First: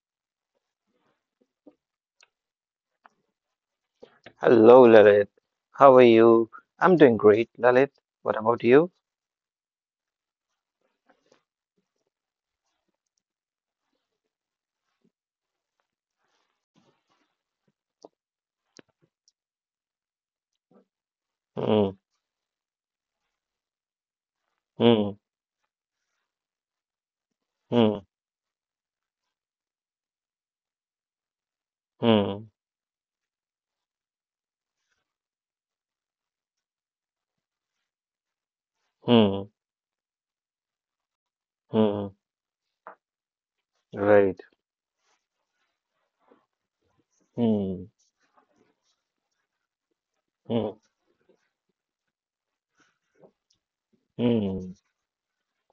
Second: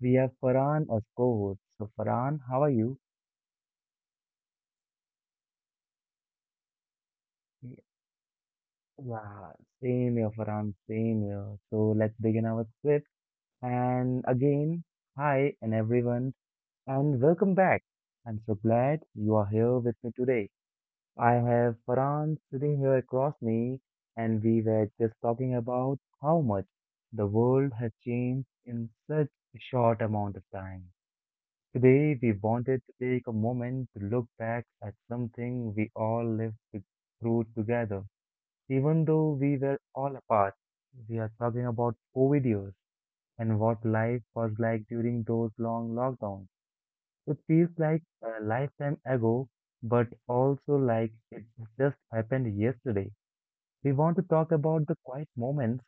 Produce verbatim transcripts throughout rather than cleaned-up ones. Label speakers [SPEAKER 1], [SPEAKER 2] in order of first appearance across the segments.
[SPEAKER 1] we have Farhan as co-host. So, Farhan, how are you?
[SPEAKER 2] Hello, Lalit. How are you? I'm doing great,
[SPEAKER 1] Y-
[SPEAKER 2] Lalit. What about you?
[SPEAKER 1] Yeah, same here, Farhan, same here. So, let's begin our script. And again, hi, and everyone, and welcome back. I'm so glad you are here with me today. I have
[SPEAKER 2] Hmm,
[SPEAKER 1] Farhan sitting here across me, and we were just
[SPEAKER 2] hmm,
[SPEAKER 1] talking about how much the world has
[SPEAKER 2] hmm,
[SPEAKER 1] changed in such a short amount of time. Today, we
[SPEAKER 2] hmm,
[SPEAKER 1] wanted to take a moment to look back at something we all lived to- through together. Even though
[SPEAKER 2] hmm,
[SPEAKER 1] we were all apart, we are talking about
[SPEAKER 2] hmm.
[SPEAKER 1] COVID years and what life
[SPEAKER 2] Right.
[SPEAKER 1] was like during those long lockdowns. It feels
[SPEAKER 2] Hmm,
[SPEAKER 1] like a lifetime ago, but also
[SPEAKER 2] hmm,
[SPEAKER 1] like it just happened yesterday. We want to talk
[SPEAKER 2] hmm,
[SPEAKER 1] about the quiet moments,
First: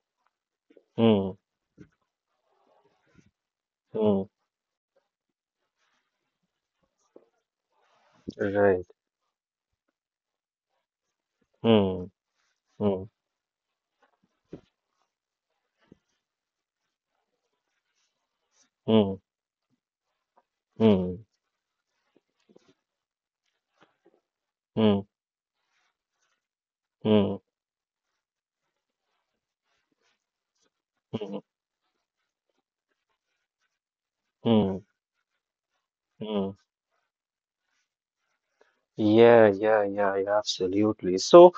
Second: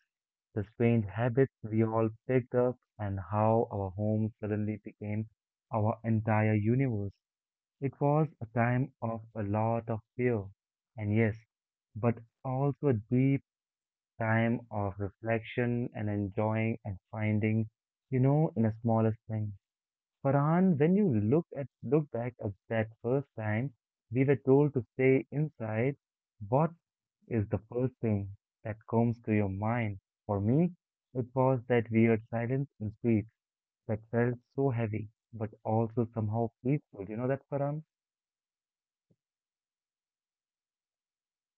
[SPEAKER 1] the strange
[SPEAKER 2] hmm,
[SPEAKER 1] habits we all picked up, and how our
[SPEAKER 2] hmm.
[SPEAKER 1] home suddenly became our entire universe. It was a
[SPEAKER 2] Right.
[SPEAKER 1] time of a lot of fear, and yes,
[SPEAKER 2] Hmm,
[SPEAKER 1] but also a
[SPEAKER 2] hmm,
[SPEAKER 1] deep time of reflection and enjoying and finding, you know, in the
[SPEAKER 2] hmm,
[SPEAKER 1] smallest things. Farhan, when you
[SPEAKER 2] hmm,
[SPEAKER 1] look at look back at that first time we were told to
[SPEAKER 2] hmm,
[SPEAKER 1] stay inside, what
[SPEAKER 2] hmm,
[SPEAKER 1] is the first thing that comes to your mind? For me, it
[SPEAKER 2] hmm,
[SPEAKER 1] was that weird silence in streets that felt so
[SPEAKER 2] hmm,
[SPEAKER 1] heavy, but also
[SPEAKER 2] hmm.
[SPEAKER 1] somehow peaceful. You know that, Farhan?
[SPEAKER 2] Yeah, yeah, yeah, yeah, absolutely. So,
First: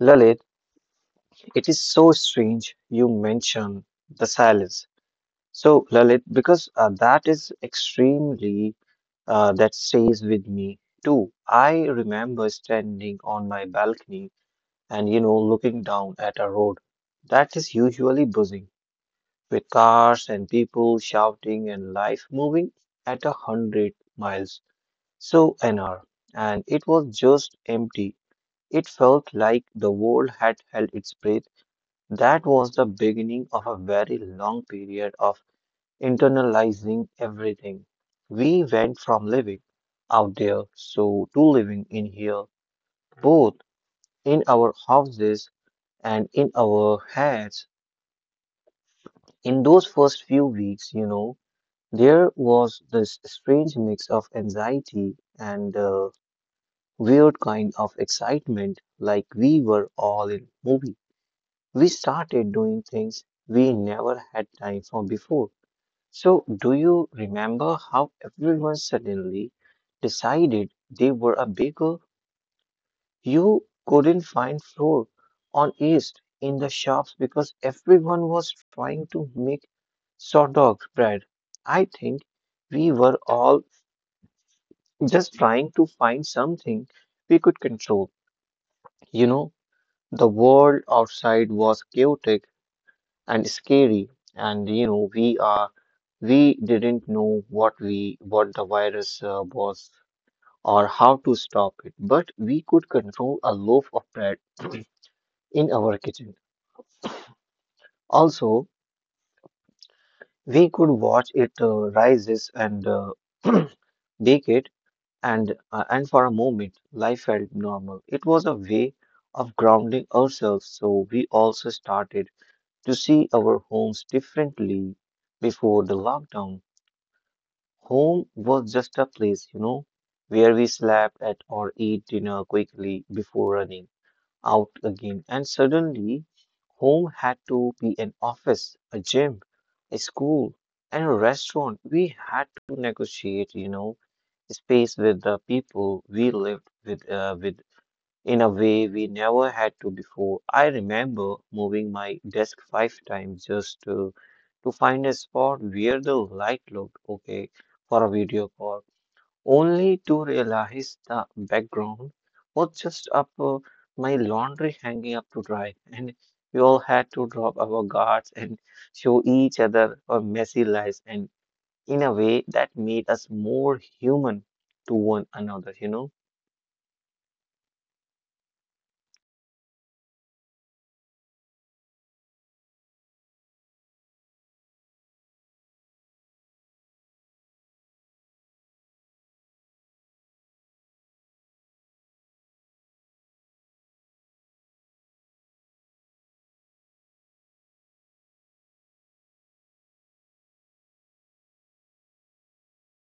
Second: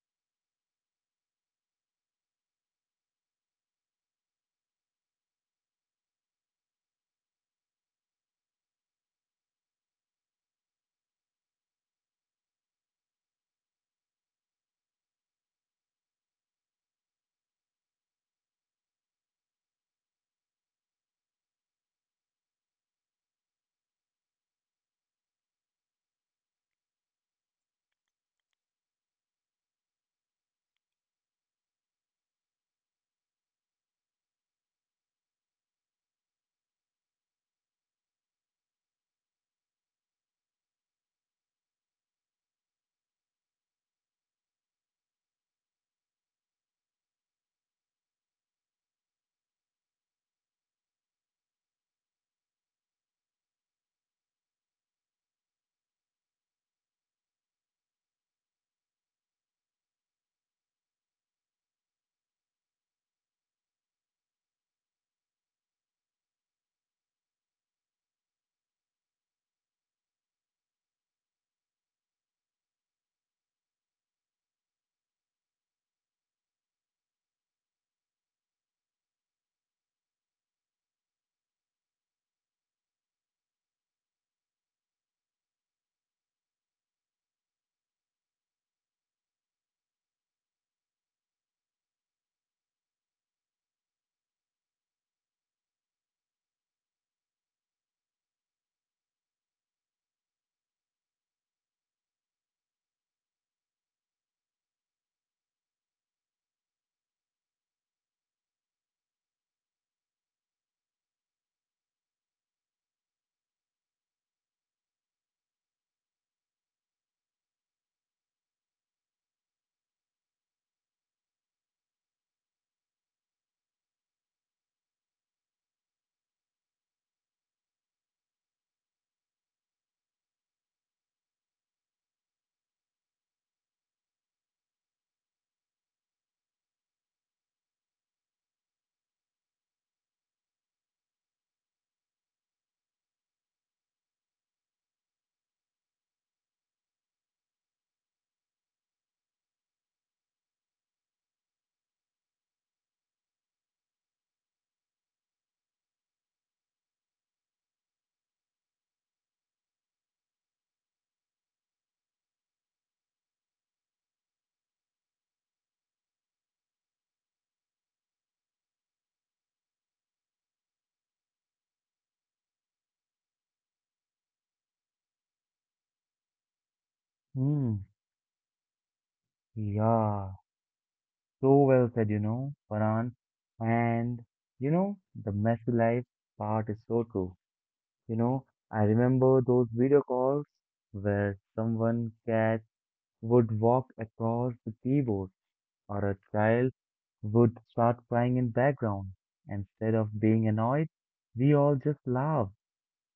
[SPEAKER 2] Lalit, it is so strange you mention the silence. So, Lalit, because uh, that is extremely uh, that stays with me too. I remember standing on my balcony and, you know, looking down at a road that is usually buzzing with cars and people shouting and life moving at a hundred miles so an hour. And it was just empty. It felt like the world had held its breath. That was the beginning of a very long period of internalizing everything. We went from living out there so to living in here, both in our houses and in our heads. In those first few weeks, you know, there was this strange mix of anxiety and uh, weird kind of excitement, like we were all in movie. We started doing things we never had time for before. So, do you remember how everyone suddenly decided they were a baker? You couldn't find flour on yeast in the shops because everyone was trying to make sourdough bread. I think we were all just trying to find something we could control. You know, the world outside was chaotic and scary, and you know, we are we didn't know what we what the virus uh, was or how to stop it, but we could control a loaf of bread in our kitchen. Also, we could watch it uh, rises and uh, bake it, and uh, and for a moment, life felt normal. It was a way of grounding ourselves, so we also started to see our homes differently before the lockdown. Home was just a place, you know, where we slept at or ate dinner quickly before running out again. And suddenly, home had to be an office, a gym, a school, and a restaurant. We had to negotiate, you know, space with the people we lived with, uh, with in a way we never had to before. I remember moving my desk five times just to, to find a spot where the light looked okay for a video call, only to realize the background was just up uh, my laundry hanging up to dry, and we all had to drop our guards and show each other our messy lives, and in a way that made us more human to one another, you know.
[SPEAKER 1] Hmm. Yeah. So well said, you know, Farhan. And you know, the messy life part is so true. You know, I remember those video calls where someone catch would walk across the keyboard, or a child would start crying in background. Instead of being annoyed, we all just laughed.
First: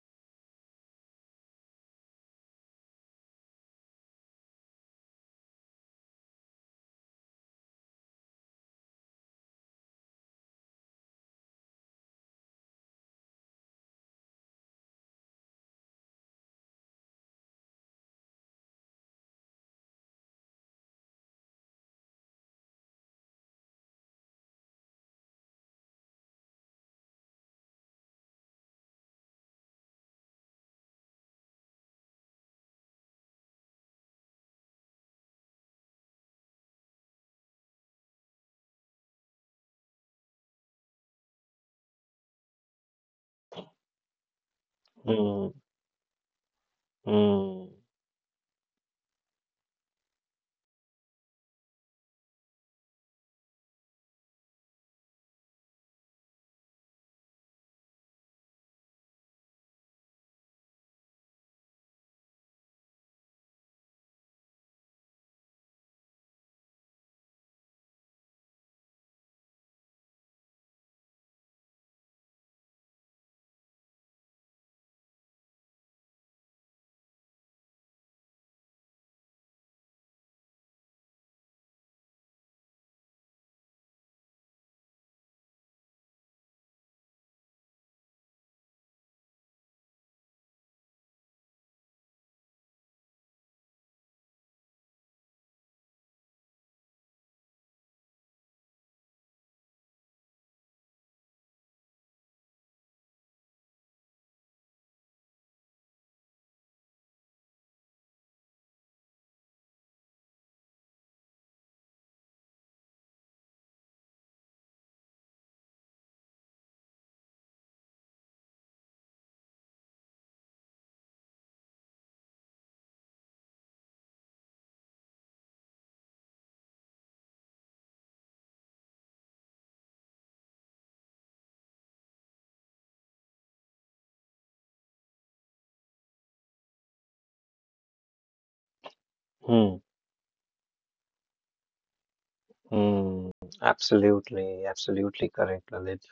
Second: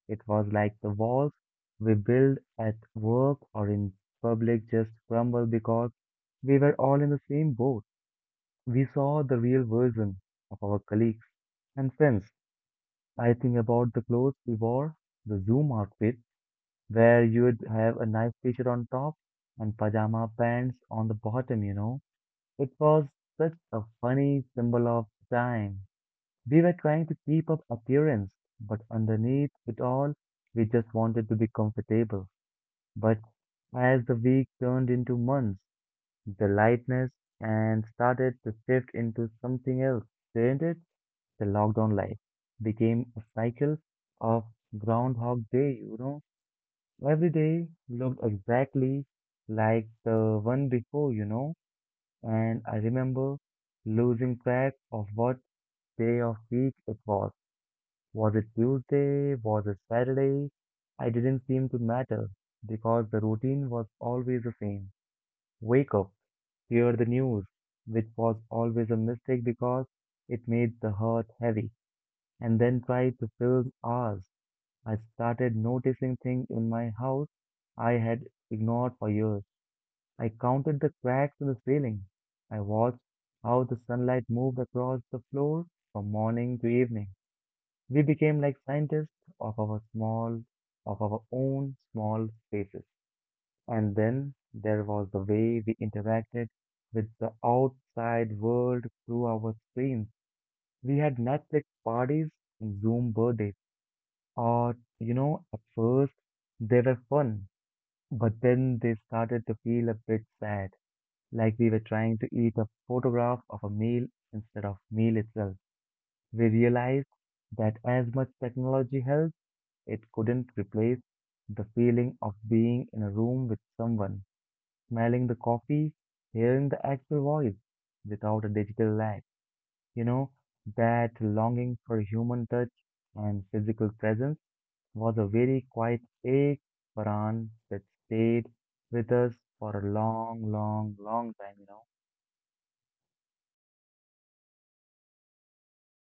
[SPEAKER 1] It was like the walls we build at work or in public just crumble because we were all in the same boat. We saw the real version of our colleagues and friends. I think about the clothes we wore, the Zoom outfit, where you'd have a nice t-shirt on top and pajama pants on the bottom, you know. It was such a funny symbol of time. We were trying to keep up appearance, but underneath it all, we just wanted to be comfortable. But as the week turned into months, the lightness and started to shift into something else, didn't it? The lockdown life became a cycle of Groundhog
[SPEAKER 2] Hmm,
[SPEAKER 1] Day, you know. Every day
[SPEAKER 2] hmm,
[SPEAKER 1] looked exactly like the one before, you know, and I remember losing track of what day of week it was. Was it Tuesday? Was it Saturday? I didn't seem to matter because the routine was always the same. Wake up, hear the news, which was always a mistake because it made the heart heavy, and then try to fill hours. I started noticing things in my house I had ignored for years. I counted the cracks in the ceiling. I watched how the sunlight moved across the floor from morning to evening. We became like scientists of our small, of our own small spaces. And then there was the way we interacted with the outside world through our screens. We had Netflix parties and Zoom birthdays. Or, you know, at first they were fun, but then they started to feel a bit sad like we were trying to eat a photograph of a meal instead of meal itself. We realized that as much technology helps, it couldn't replace the feeling of being in a room with someone, smelling the coffee, hearing the actual voice without a digital lag. You know, that longing for human touch and physical presence was a very quiet ache, Paran, that stayed with us for
[SPEAKER 2] hmm.
[SPEAKER 1] a long, long, long time, you know.
[SPEAKER 2] Mm, absolutely, absolutely correct, Lalit.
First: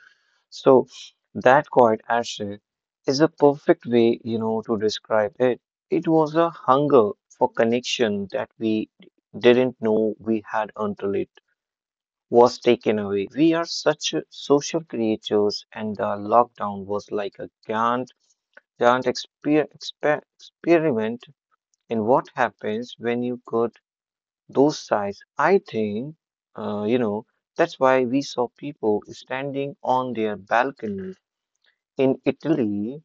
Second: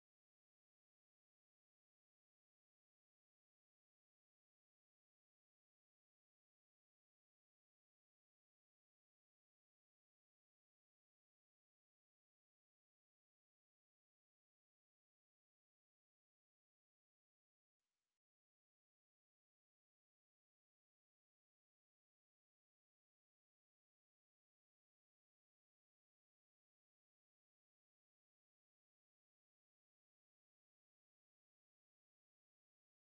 [SPEAKER 2] So that quiet ashtray is a perfect way, you know, to describe it. It was a hunger for connection that we didn't know we had until it was taken away. We are such social creatures, and the lockdown was like a grand, grand exper exper experiment in what happens when you go those sites. I think, uh, you know, that's why we saw people standing on their balconies in Italy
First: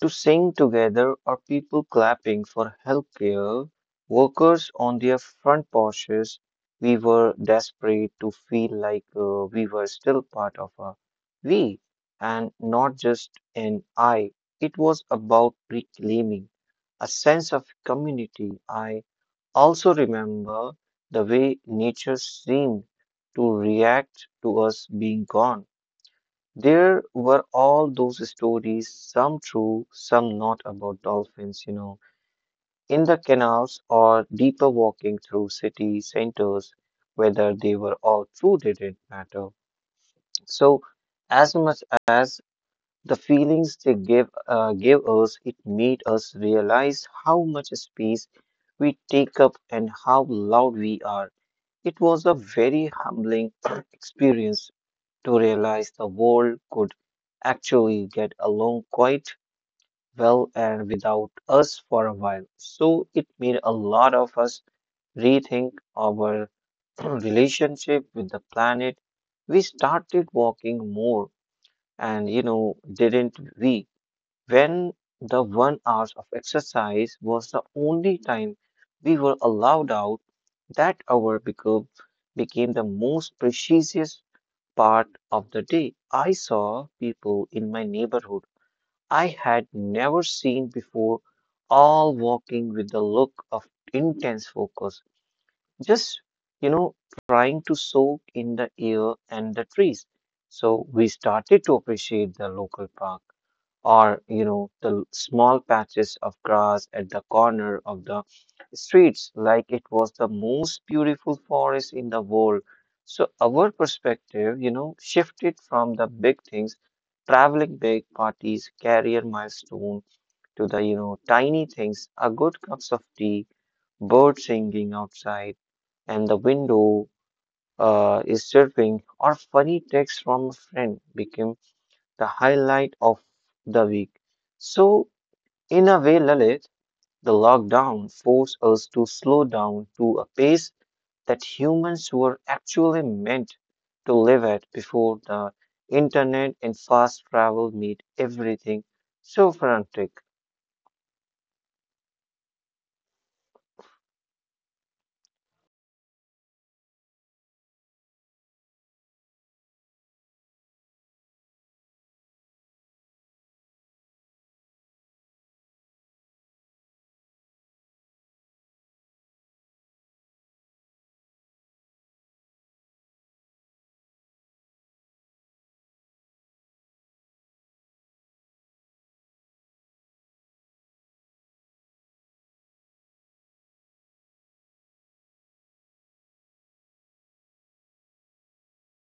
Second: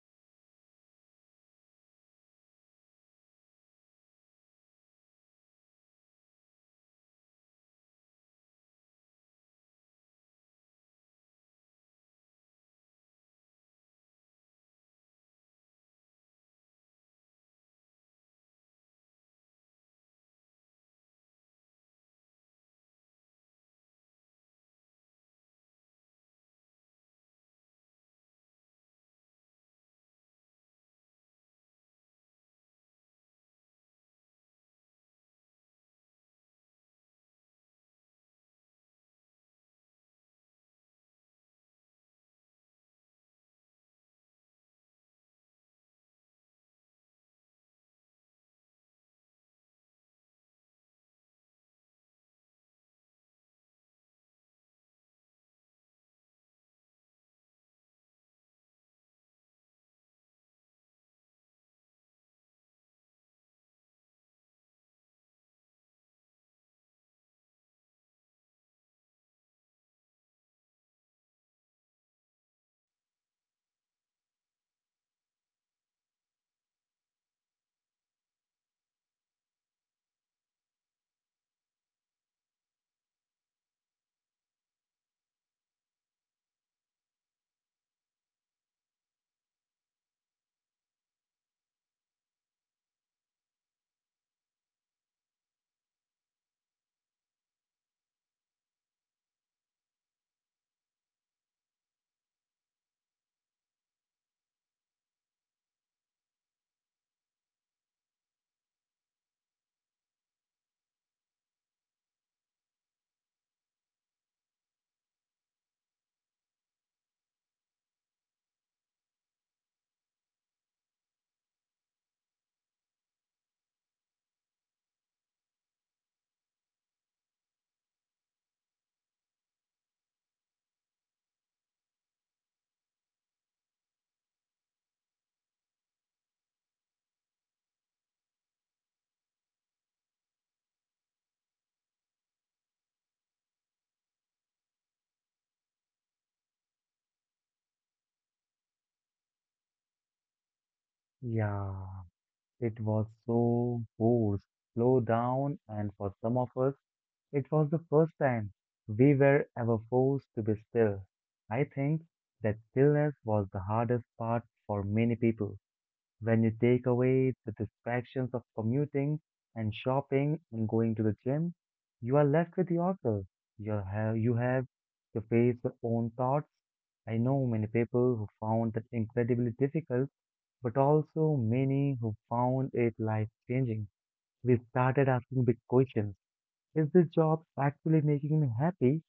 [SPEAKER 2] to sing together, or people clapping for healthcare workers on their front porches. We were desperate to feel like uh, we were still part of a we and not just an I. It was about reclaiming a sense of community. I also, remember the way nature seemed to react to us being gone. There were all those stories, some true, some not, about dolphins, you know, in the canals or deeper walking through city centers. Whether they were all true didn't matter. So, as much as the feelings they gave, uh, gave us, it made us realize how much space we take up and how loud we are. It was a very humbling experience to realize the world could actually get along quite well and without us for a while. So it made a lot of us rethink our relationship with the planet. We started walking more, and you know, didn't we? When the one hour of exercise was the only time we were allowed out, that hour became, became the most precious part of the day. I saw people in my neighborhood I had never seen before, all walking with the look of intense focus, just, you know, trying to soak in the air and the trees. So we started to appreciate the local park, or you know, the small patches of grass at the corner of the streets, like it was the most beautiful forest in the world. So our perspective, you know, shifted from the big things, traveling, big parties, career milestone, to the, you know, tiny things. A good cups of tea, bird singing outside and the window uh, is chirping, or funny text from a friend became the highlight of the week. So in a way, Lalit, the lockdown forced us to slow down to a pace that humans were actually meant to live at before the internet and fast travel made everything so frantic.
[SPEAKER 1] Yeah. It was so forced, slow down, and for some of us, it was the first time we were ever forced to be still. I think that stillness was the hardest part for many people. When you take away the distractions of commuting and shopping and going to the gym, you are left with yourself. You have, you have to face your own thoughts. I know many people who found that incredibly difficult but also many who found it life changing. We started asking big questions. Is this job actually making me happy?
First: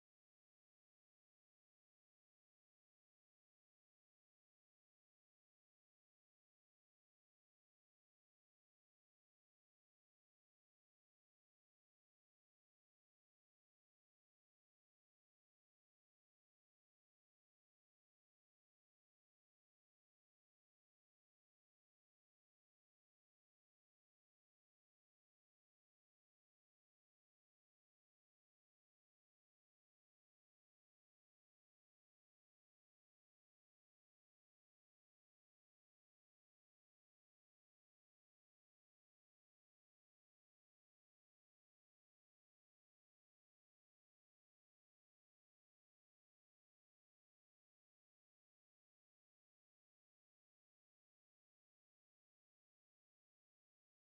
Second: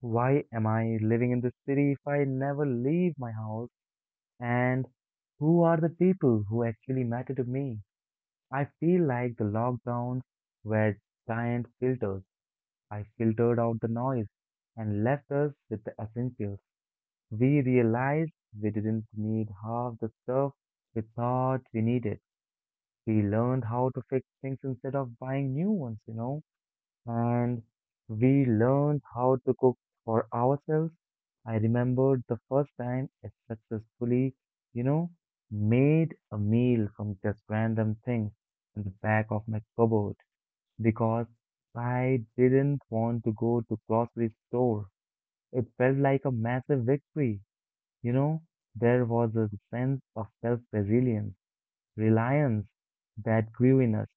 [SPEAKER 1] Why am I living in this city if I never leave my house? And who are the people who actually matter to me? I feel like the lockdowns were giant filters. I filtered out the noise and left us with the essentials. We realized we didn't need half the stuff we thought we needed. We learned how to fix things instead of buying new ones, you know, and we learned how to cook for ourselves. I remembered the first time I successfully, you know, made a meal from just random things in the back of my cupboard because I didn't want to go to grocery store. It felt like a massive victory, you know. There was a sense of self-resilience, reliance that grew in us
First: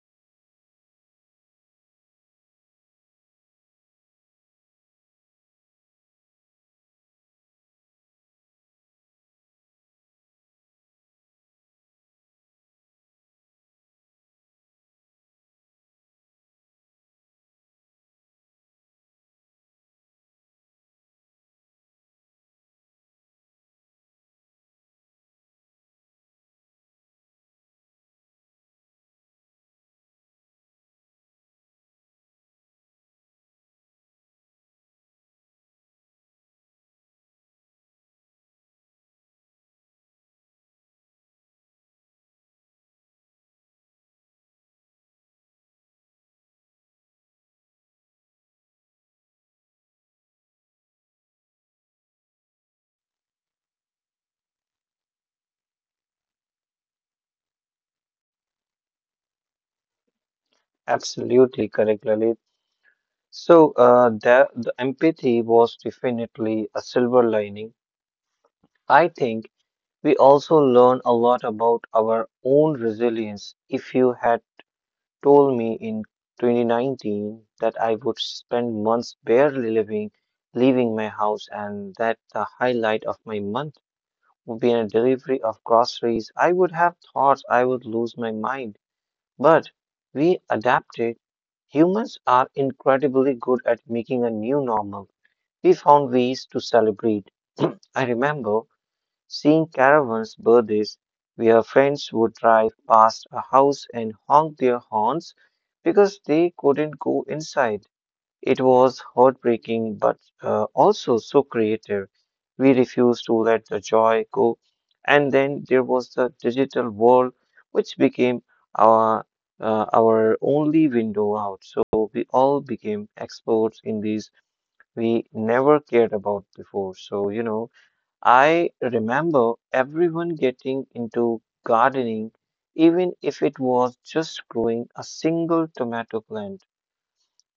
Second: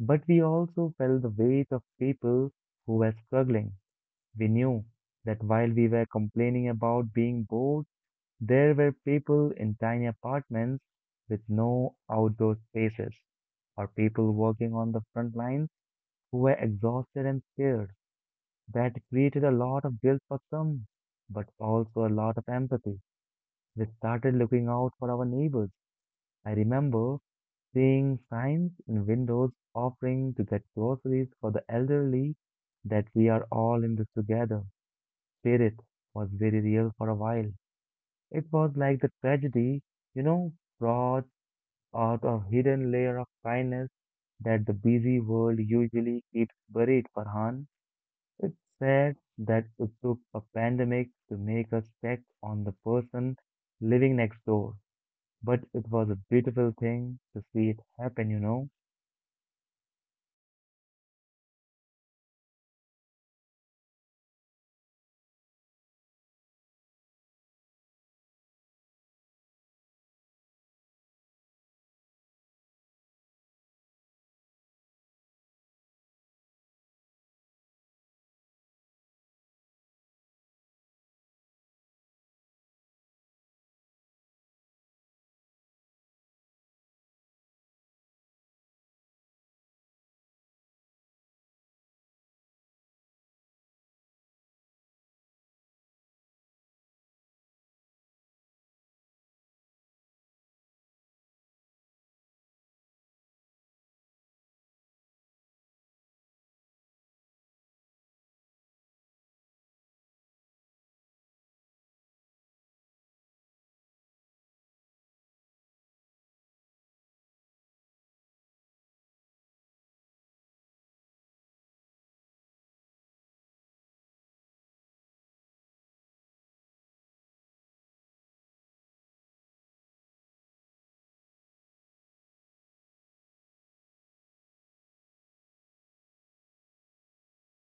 [SPEAKER 1] but we also felt the weight of people who were struggling. We knew that while we were complaining about being bored, there were people in tiny apartments with no outdoor spaces, or people working on the front lines who were exhausted and scared. That created a lot of guilt for some, but also a lot of empathy. We started looking out for our neighbors. I remember seeing signs in windows offering to get groceries for the elderly. That we are all in this together spirit was very real for a while. It was like the tragedy, you know, brought out a hidden layer of kindness that the busy world usually keeps buried, Farhan. It's sad that it took a pandemic to make us check on the person living next door, but it was a beautiful thing to see it happen, you know.
[SPEAKER 2] Absolutely correct, Lalit. So, uh, the, the empathy was definitely a silver lining. I think we also learn a lot about our own resilience. If you had told me in twenty nineteen that I would spend months barely living, leaving my house, and that the highlight of my month would be a delivery of groceries, I would have thought I would lose my mind. But we adapted. Humans are incredibly good at making a new normal. We found ways to celebrate. I remember seeing caravans' birthdays where friends would drive past a house and honk their horns because they couldn't go inside. It was heartbreaking but uh, also so creative. We refused to let the joy go. And then there was the digital world, which became our uh, our only window out. So we all became experts in these we never cared about before. So, you know, I remember everyone getting into gardening, even if it was just growing a single tomato plant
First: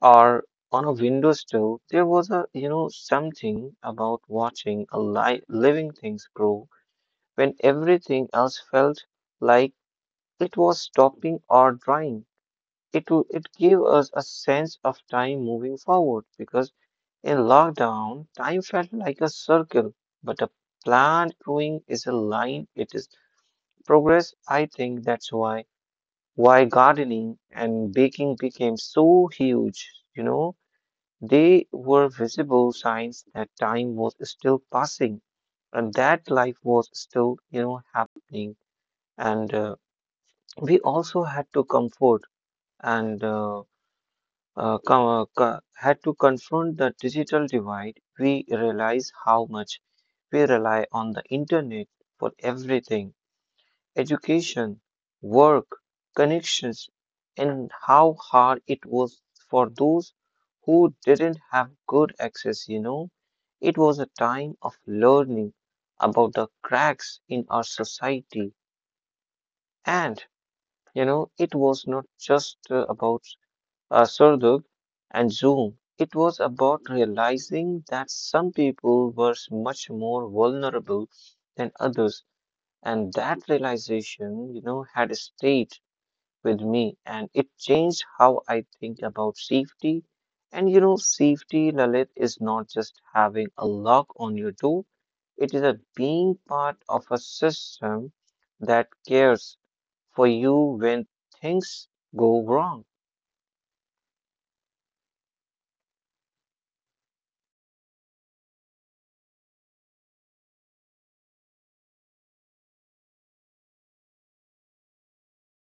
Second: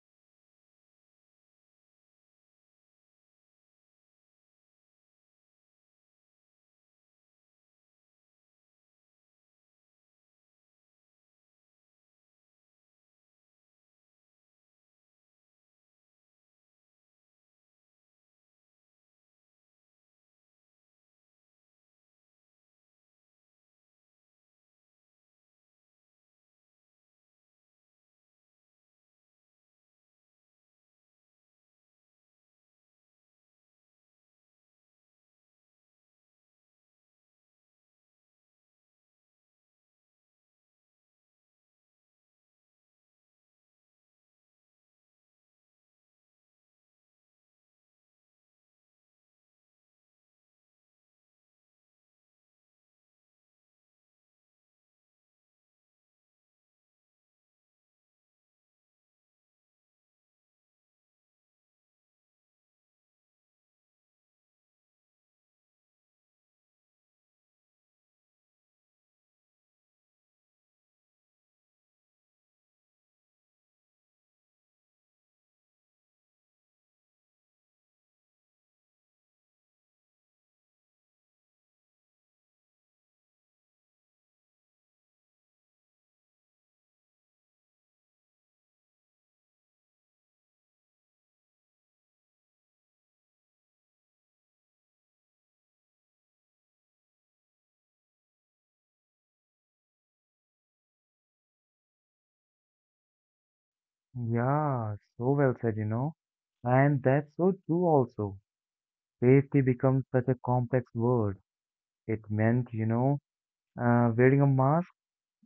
[SPEAKER 2] or on a window sill. There was a, you know, something about watching a li living things grow when everything else felt like it was stopping or drying. It, w- it gave us a sense of time moving forward because in lockdown, time felt like a circle, but a plant growing is a line. It is progress. I think that's why why gardening and baking became so huge. You know, they were visible signs that time was still passing and that life was still, you know, happening. And uh, We also had to comfort and uh, uh, co- uh, co- had to confront the digital divide. We realize how much we rely on the internet for everything, education, work, connections, and how hard it was for those who didn't have good access. You know, it was a time of learning about the cracks in our society, and you know, it was not just uh, about uh, Surduk and Zoom. It was about realizing that some people were much more vulnerable than others, and that realization, you know, had stayed with me, and it changed how I think about safety. And you know, safety, Lalit, is not just having a lock on your door; it is a being part of a system that cares for you when things go wrong.
[SPEAKER 1] Yeah, so well said, you know. And that's so true also. Safety becomes such a complex word. It meant, you know, uh, wearing a mask.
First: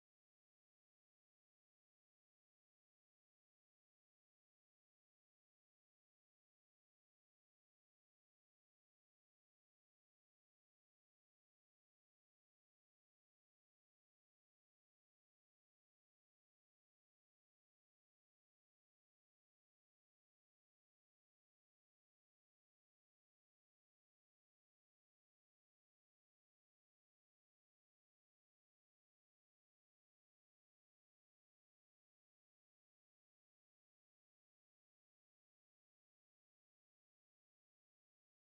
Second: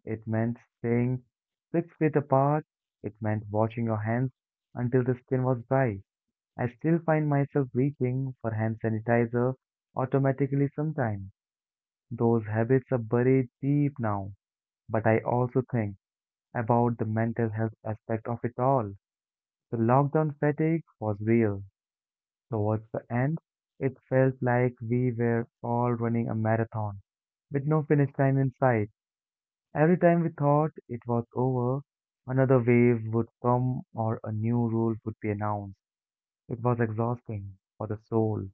[SPEAKER 1] It meant staying six feet apart. It meant washing your hands until the skin was dry. I still find myself reaching for hand sanitizer automatically sometimes. Those habits are buried deep now. But I also think about the mental health aspect of it all. The lockdown fatigue was real. Towards the end, it felt like we were all running a marathon with no finish line in sight. Every time we thought it was over, another wave would come or a new rule would be announced. It was exhausting for the soul.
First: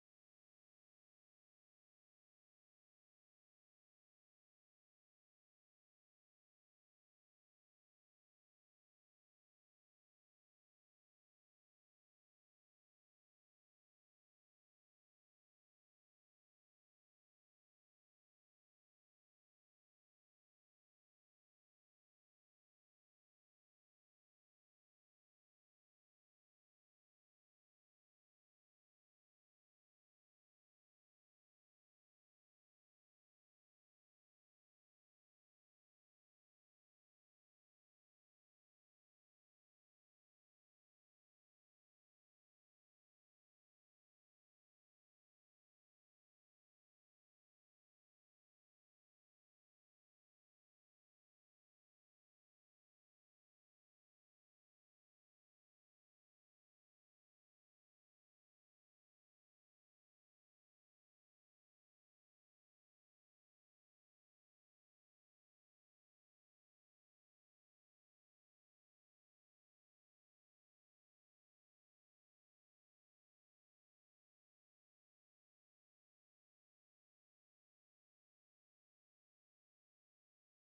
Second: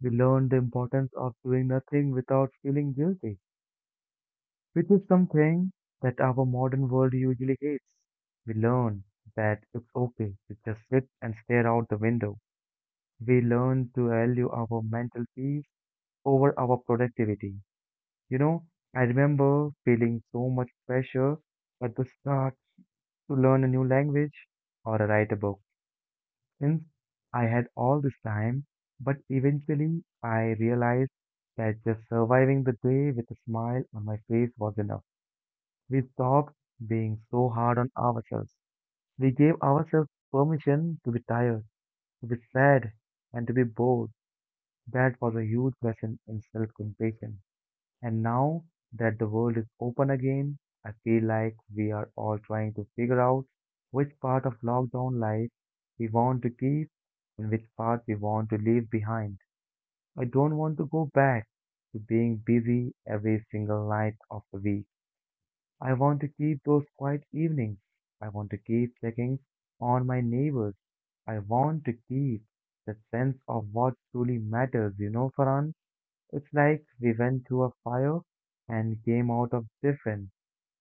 [SPEAKER 1] We learned the importance of doing nothing without feeling guilty, which is something that our modern world usually hates. We learned that it's okay to just sit and stare out the window. We learned to value our mental peace over our productivity. You know, I remember feeling so much pressure at the start to learn a new language or write a book since I had all this time, but eventually I realized that just surviving the day with a smile on my face was enough. We stopped being so hard on ourselves. We gave ourselves permission to be tired, to be sad, and to be bored. That was a huge lesson in self compassion. And now that the world is open again, I feel like we are all trying to figure out which part of lockdown life we want to keep and which part we want to leave behind. I don't want to go back to being busy every single night of the week. I want to keep those quiet evenings. I want to keep checking on my neighbors. I want to keep the sense of what truly matters, you know, Farhan? It's like we went through a fire and came out of different.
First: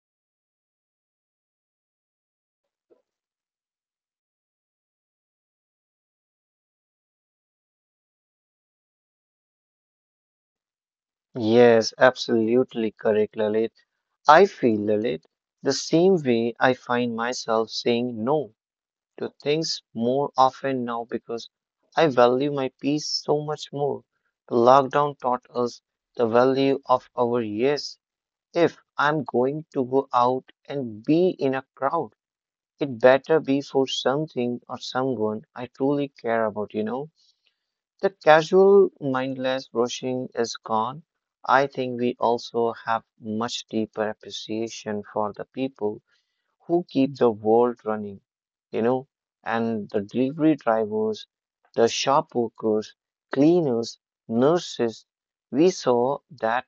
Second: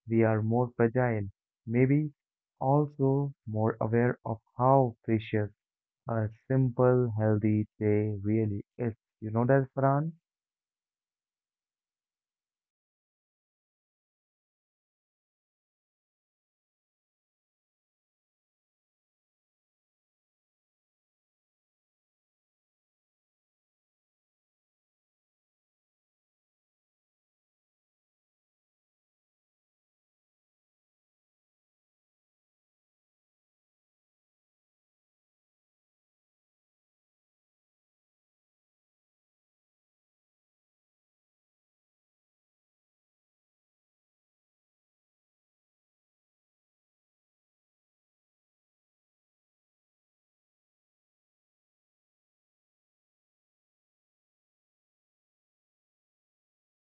[SPEAKER 1] We are more fragile, maybe also more aware of how precious a simple, healthy day really is. You know that, Farhan?
[SPEAKER 2] Yes, absolutely correct, Lalit. I feel, Lalit, the same way. I find myself saying no to things more often now because I value my peace so much more. The lockdown taught us the value of our yes. If I'm going to go out and be in a crowd, it better be for something or someone I truly care about, you know? The casual, mindless rushing is gone. I think we also have much deeper appreciation for the people who keep the world running, you know, and the delivery drivers, the shop workers, cleaners, nurses. We saw that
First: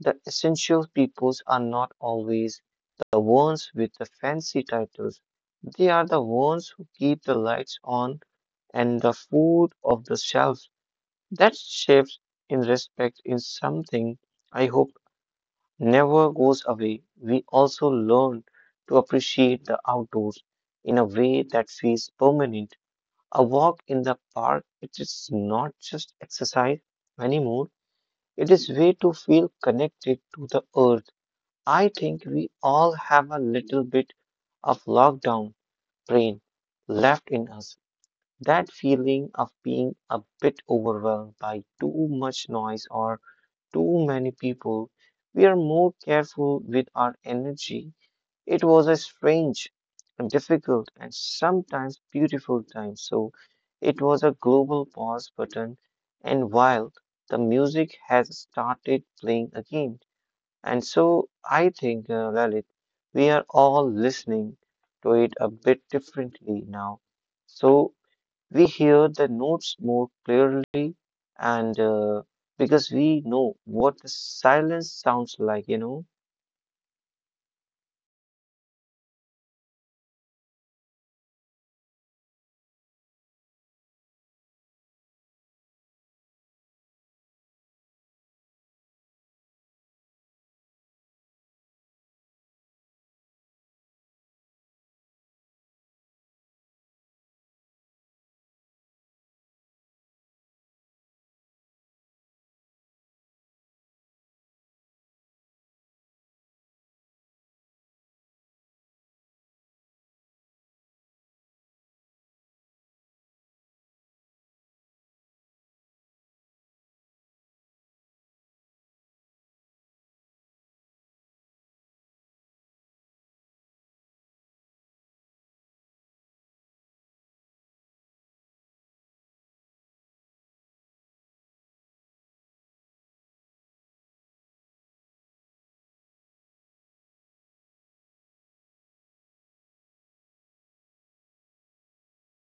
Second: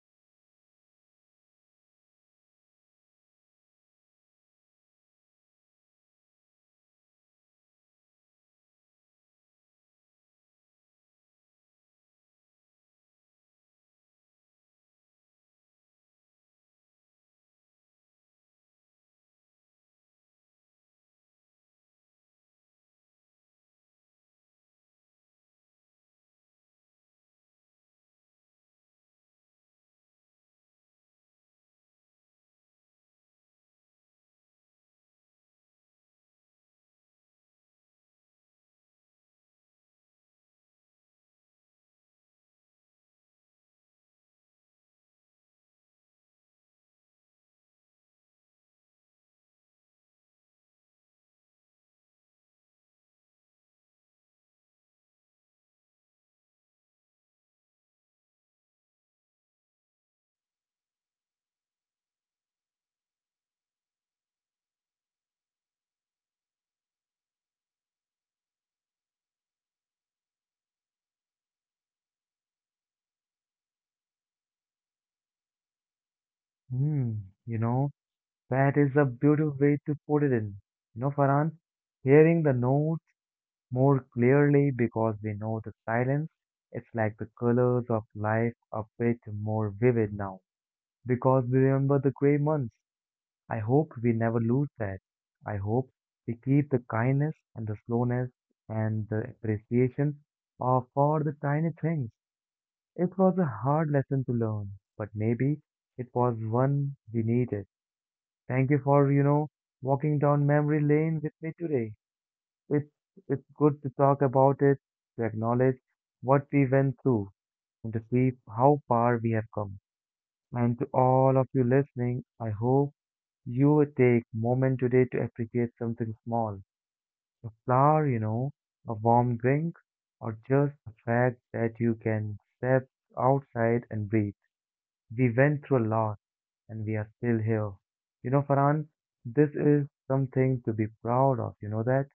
[SPEAKER 2] the essential peoples are not always the ones with the fancy titles. They are the ones who keep the lights on and the food off the shelf. That shift in respect is something I hope never goes away. We also learn to appreciate the outdoors in a way that feels permanent. A walk in the park, it is not just exercise anymore. It is way to feel connected to the earth. I think we all have a little bit of lockdown brain left in us. That feeling of being a bit overwhelmed by too much noise or too many people. We are more careful with our energy. It was a strange and difficult and sometimes beautiful time. So it was a global pause button. And while the music has started playing again, and so I think, uh, Lalit, we are all listening to it a bit differently now. So we hear the notes more clearly, and uh, because we know what the silence sounds like, you know.
[SPEAKER 1] Hmm, you know, that is a beautiful way to put it in. You know, Farhan, hearing the notes more clearly because we know the silence, it's like the colors of life are bit more vivid now because we remember the gray months. I hope we never lose that. I hope we keep the kindness and the slowness and the appreciation of for the tiny things. It was a hard lesson to learn, but maybe it was one we needed. Thank you for, you know, walking down memory lane with me today. It's it's good to talk about it, to acknowledge what we went through, and to see how far we have come. And to all of you listening, I hope you take moment today to appreciate something small, a flower, you know, a warm drink, or just the fact that you can step outside and breathe. We went through a lot and we are still here. You know, Farhan, this is something to be proud of, you know that?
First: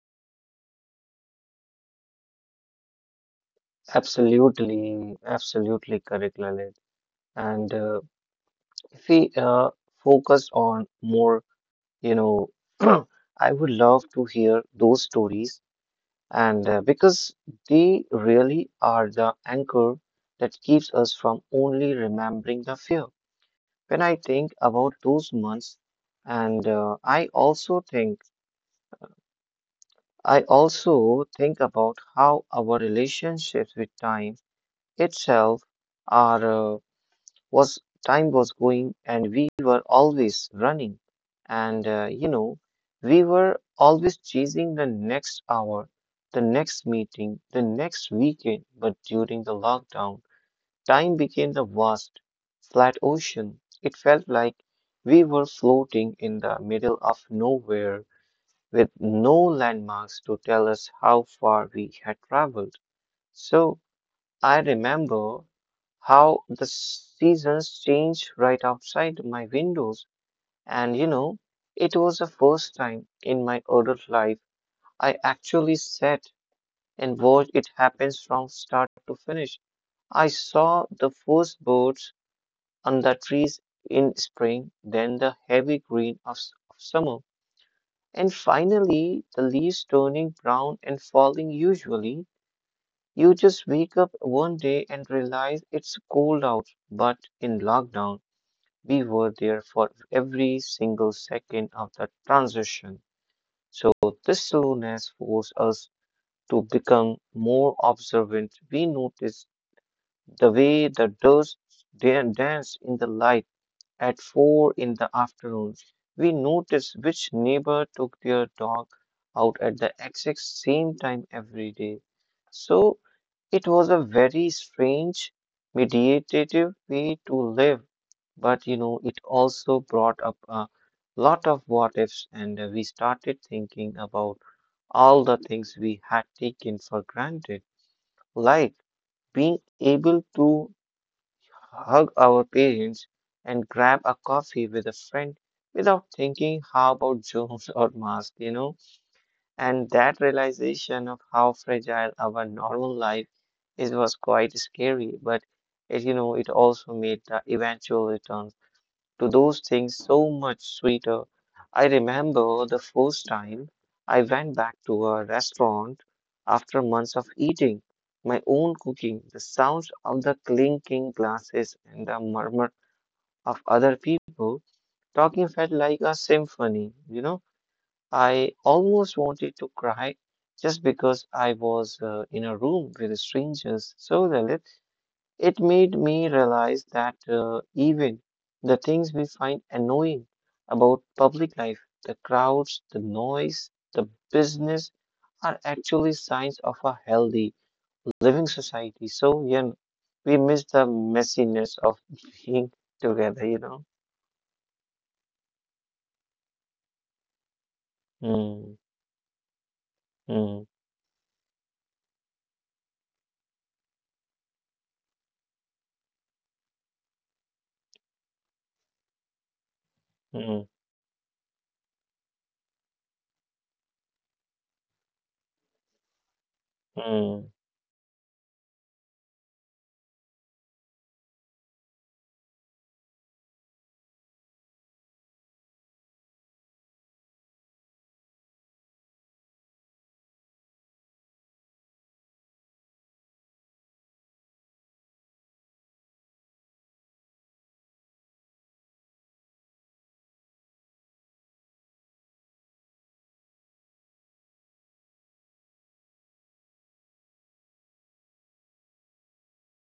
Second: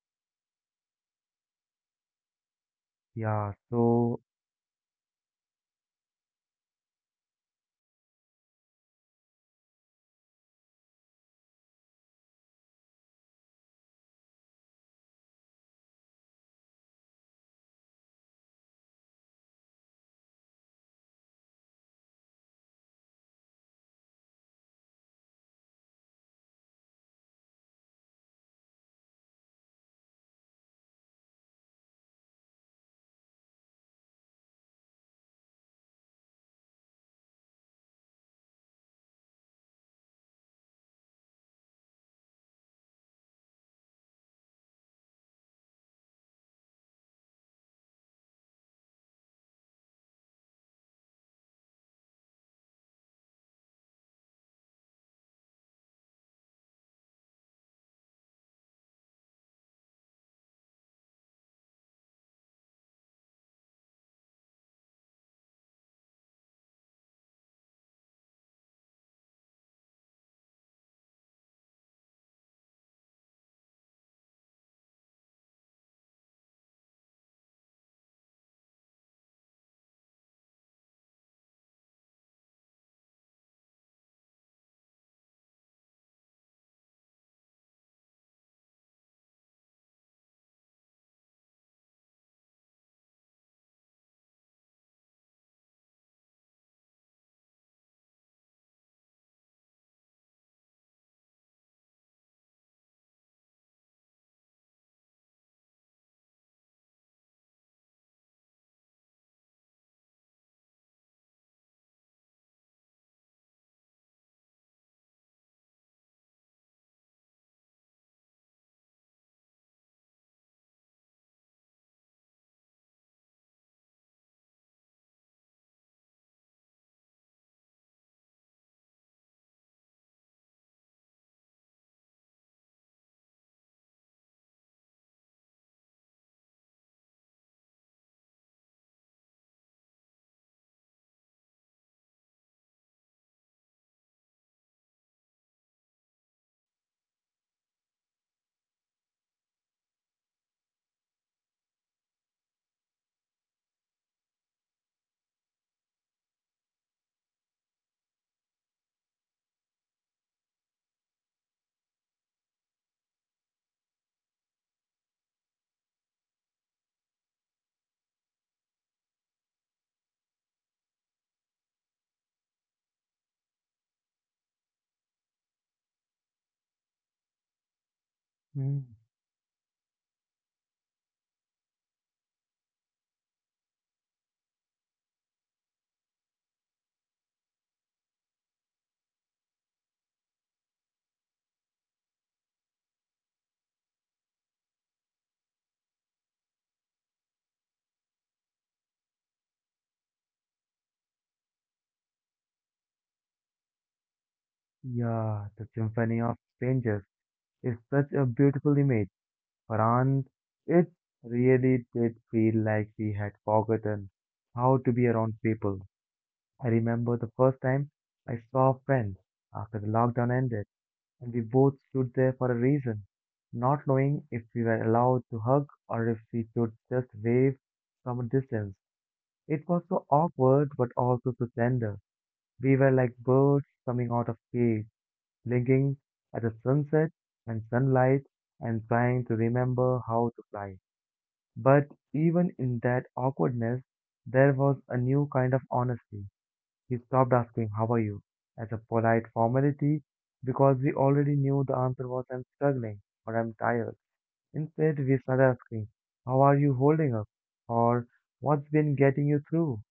[SPEAKER 1] Yeah, so,
[SPEAKER 2] Absolutely, absolutely correct, Lalit. And uh, if we uh, focus on more, you know, I would love to hear those stories, and uh, because they really are the anchor that keeps us from only remembering the fear. When I think about those months, and uh, I also think I also think about how our relationships with time itself are uh, was time was going and we were always running and uh, you know we were always chasing the next hour, the next meeting, the next weekend. But during the lockdown, time became the vast flat ocean. It felt like we were floating in the middle of nowhere with no landmarks to tell us how far we had traveled. So I remember how the seasons changed right outside my windows. And you know, it was the first time in my adult life I actually sat and watched it happen from start to finish. I saw the first birds on the trees in spring, then the heavy green of, s- of summer. And finally, the leaves turning brown and falling usually. You just wake up one day and realize it's cold out. But in lockdown, we were there for every single second of the transition. So this slowness forced us to become more observant. We noticed the way the dust dan- danced in the light at four in the afternoon. We notice which neighbor took their dog out at the exact same time every day. So it was a very strange, meditative way to live. But you know, it also brought up a lot of what ifs, and uh, we started thinking about all the things we had taken for granted, like being able to hug our parents, and grab a coffee with a friend without thinking how about germs or masks, you know? And that realization of how fragile our normal life is was quite scary, but it, you know, it also made the eventual return to those things so much sweeter. I remember the first time I went back to a restaurant after months of eating my own cooking. The sounds of the clinking glasses and the murmur of other people talking felt like a symphony. You know, I
[SPEAKER 1] mm,
[SPEAKER 2] almost wanted to cry just because I was uh, in a room with strangers. So the it made me realize that uh, even the things we find annoying about public life, the crowds, the noise, the business, are actually signs of a healthy living society. So, yeah, we miss the messiness of being together, you know?
[SPEAKER 1] yeah, the symphony of strangers is such a beautiful
[SPEAKER 2] Hmm.
[SPEAKER 1] image. Farhan,
[SPEAKER 2] Hmm.
[SPEAKER 1] it really did feel like we had forgotten how to be around people. I remember the first time I saw friends after the lockdown ended,
[SPEAKER 2] hmm,
[SPEAKER 1] and we both stood there for a reason, not knowing if we were allowed to hug or if we should just
[SPEAKER 2] hmm,
[SPEAKER 1] wave from a distance. It was so awkward but also so tender. We were like birds coming out of cage, blinking at the sunset and sunlight and trying to remember how to fly. But even in that awkwardness, there was a new kind of honesty. He stopped asking, How are you? As a polite formality because we already knew the answer was, I'm struggling or I'm tired. Instead, we started asking, How are you holding up? Or What's been getting you through?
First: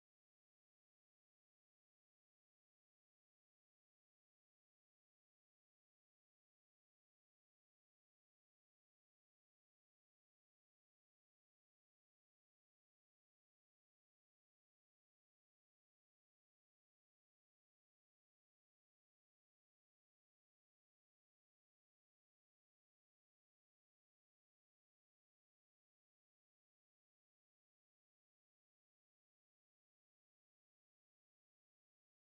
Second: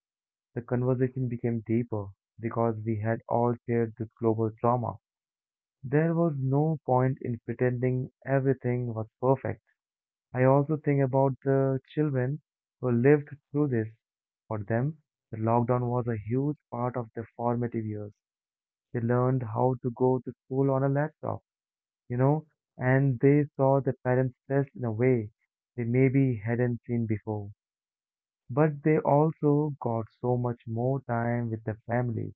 [SPEAKER 1] The conversation became deeper because we had all shared this global trauma. There was no point in pretending everything was perfect. I also think about the children who lived through this. For them, the lockdown was a huge part of their formative years. They learned how to go to school on a laptop, you know, and they saw their parents stressed in a way they maybe hadn't seen before. But they also got so much more time with their families.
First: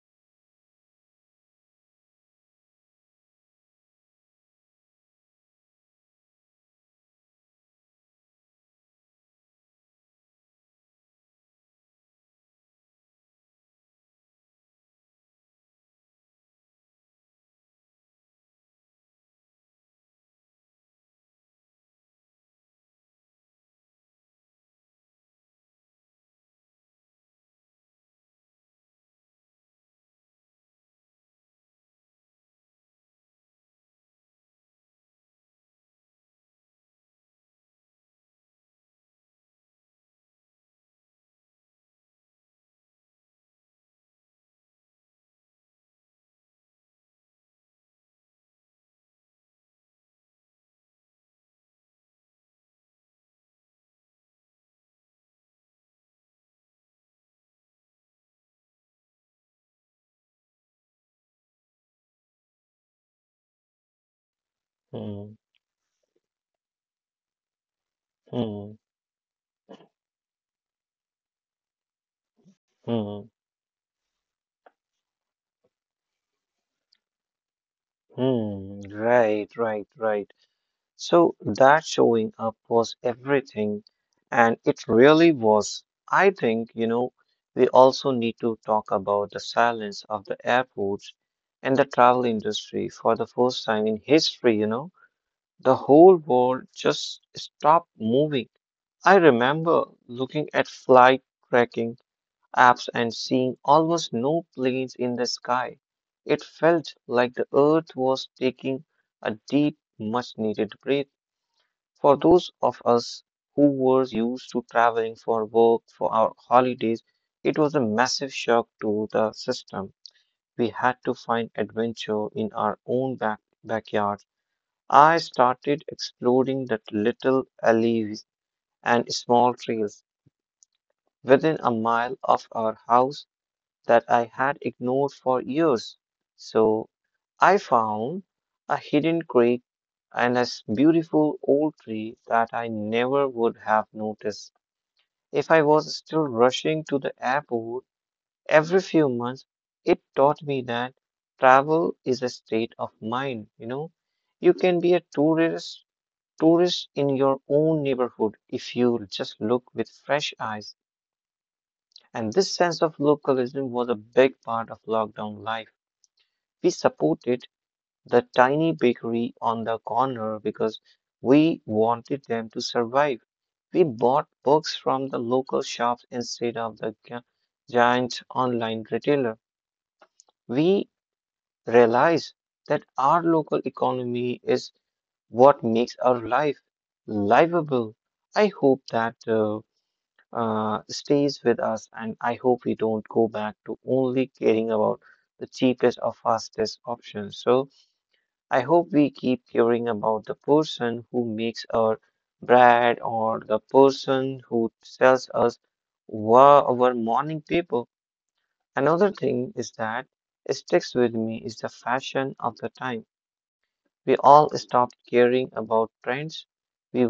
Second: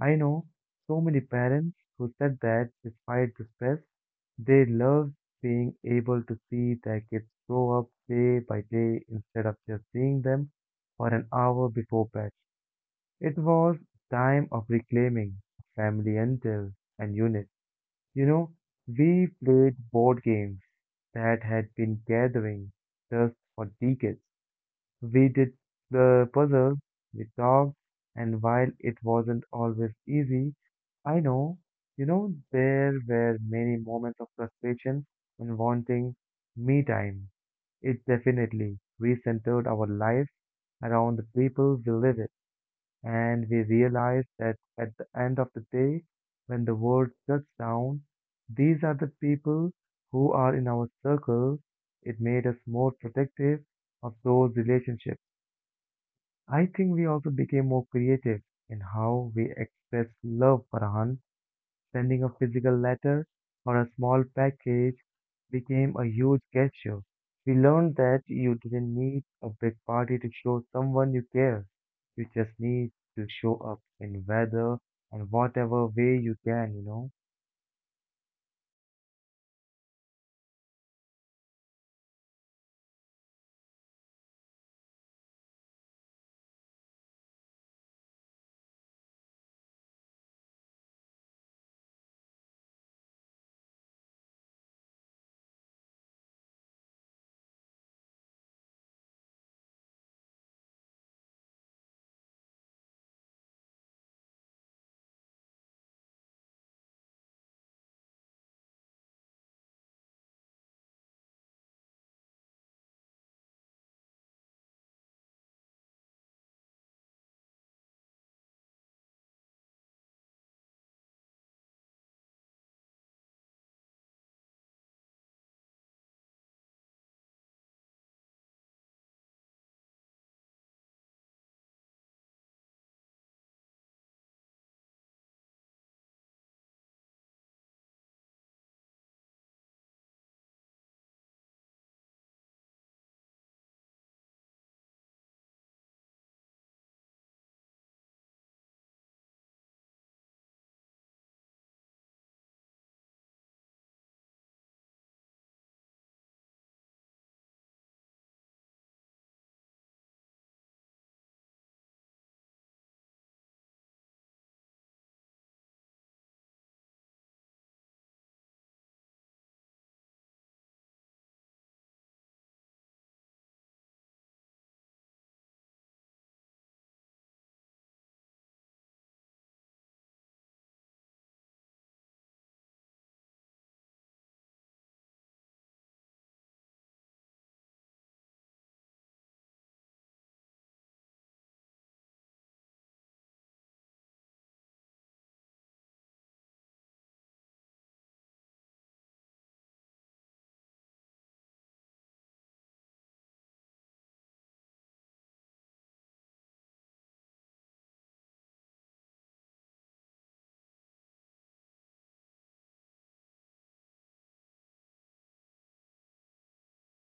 [SPEAKER 1] I know so many parents who said that despite the stress, they love being able to see their kids grow up day by day instead of just seeing them for an hour before bed. It was time of reclaiming family until and unit. You know, we played board games that had been gathering dust for decades. We did the puzzles with dogs, and while it wasn't always easy, I know, you know, there were many moments of frustration and wanting me time. It definitely recentered our lives around the people we live with, and we realized that at the end of the day, when the world shuts down, these are the people who are in our circle. It made us more protective of those relationships. I think we also became more creative in how we express love, Farhan. Sending a physical letter or a small package
[SPEAKER 2] hmm,
[SPEAKER 1] became a huge gesture. We learned that you
[SPEAKER 2] hmm,
[SPEAKER 1] didn't need a big party to show someone you care. You just need to
[SPEAKER 2] hmm,
[SPEAKER 1] show up in whether and whatever way you can, you know.
[SPEAKER 2] hmm. Right, right, right. So that showing up was everything, and it really was. I think, you know, we also need to talk about the silence of the airports and the travel industry for the first time in history, you know. The whole world just stopped moving. I remember looking at flight tracking apps and seeing almost no planes in the sky. It felt like the earth was taking a deep, much needed breath. For those of us who were used to traveling for work, for our holidays, it was a massive shock to the system. We had to find adventure in our own back, backyard. I started exploring the little alleys and small trails within a mile of our house that I had ignored for years. So I found a hidden creek and a s- beautiful old tree that I never would have noticed if I was still rushing to the airport every few months. It taught me that travel is a state of mind, you know. You can be a tourist tourist in your own neighborhood if you just look with fresh eyes. And this sense of localism was a big part of lockdown life. We supported the tiny bakery on the corner because we wanted them to survive. We bought books from the local shops instead of the gi- giant online retailer. We realized that our local economy is what makes our life livable. I hope that uh, uh, stays with us, and I hope we don't go back to only caring about the cheapest or fastest option. So, I hope we keep caring about the person who makes our bread or the person who sells us wa- our morning paper. Another thing is that sticks with me is the fashion of the time. We all stopped caring about trends. We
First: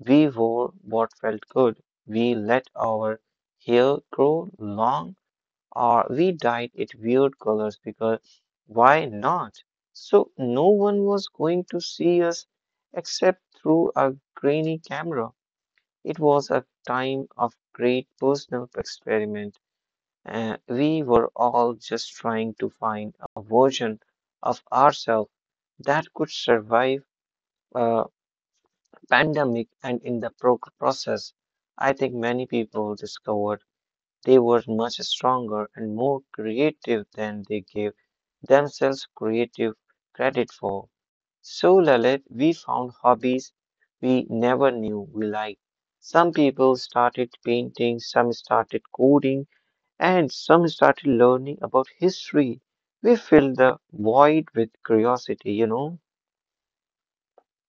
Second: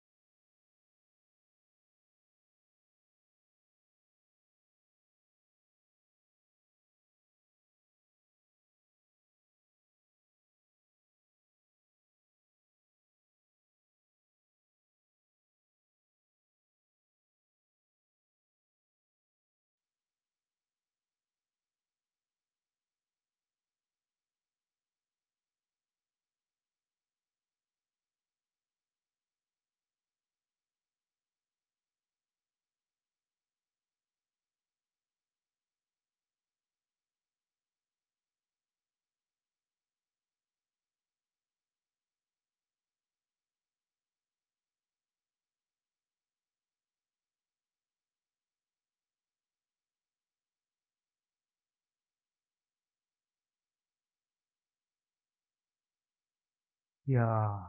[SPEAKER 2] we wore what felt good. We let our hair grow long or we dyed it weird colors because why not? So no one was going to see us except through a grainy camera. It was a time of great personal experiment, and we were all just trying to find a version of ourselves that could survive a pandemic and in the pro- process. I think many people discovered they were much stronger and more creative than they gave themselves creative credit for. So, Lalit, we found hobbies we never knew we liked. Some people started painting, some started coding, and some started learning about history. We filled the void with curiosity, you know?
[SPEAKER 1] Yeah,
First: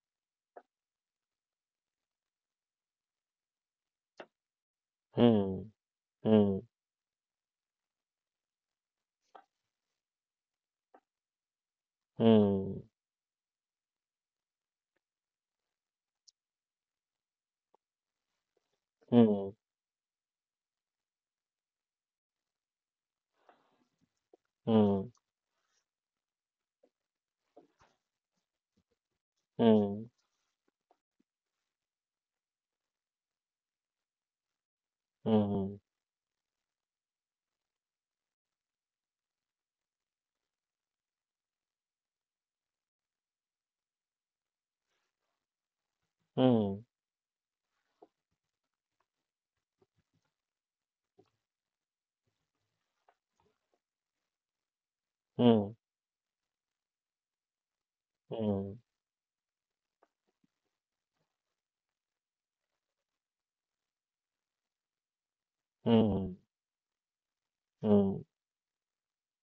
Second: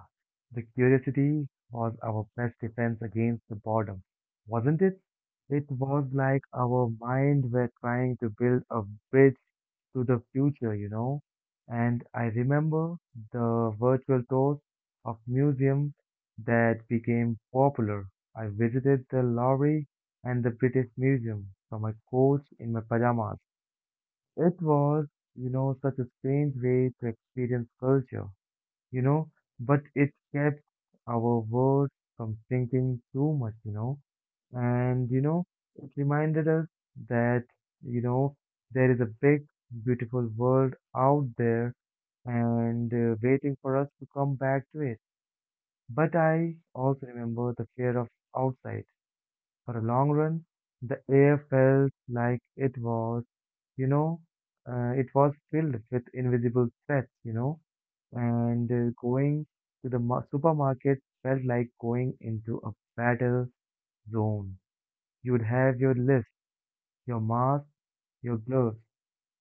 [SPEAKER 1] the curiosity was our best defense against the boredom, wasn't it? It
[SPEAKER 2] Hmm.
[SPEAKER 1] was like
[SPEAKER 2] hmm,
[SPEAKER 1] our mind were trying to build a bridge to the future, you know? And I
[SPEAKER 2] hmm,
[SPEAKER 1] remember the virtual tours of museums that became popular. I visited the Louvre and the British Museum from a coach in my pajamas. It was,
[SPEAKER 2] hmm,
[SPEAKER 1] you know, such a strange way to experience culture you know, but
[SPEAKER 2] hmm,
[SPEAKER 1] it kept our world from sinking too much, you know. And, you know,
[SPEAKER 2] hmm,
[SPEAKER 1] it reminded us that, you know, there is a big, beautiful world out there and uh, waiting for us to come back to it. But
[SPEAKER 2] hmm,
[SPEAKER 1] I
[SPEAKER 2] hmm,
[SPEAKER 1] also remember the fear of outside. For a long run, the air felt like it was, you know, uh, it was
[SPEAKER 2] hmm,
[SPEAKER 1] filled with invisible threats, you know, and
[SPEAKER 2] hmm,
[SPEAKER 1] uh, going to the ma- supermarket felt like going into a battle zone. You would have
[SPEAKER 2] hmm.
[SPEAKER 1] your list,
[SPEAKER 2] hmm.
[SPEAKER 1] your mask,
[SPEAKER 2] hmm.
[SPEAKER 1] your gloves,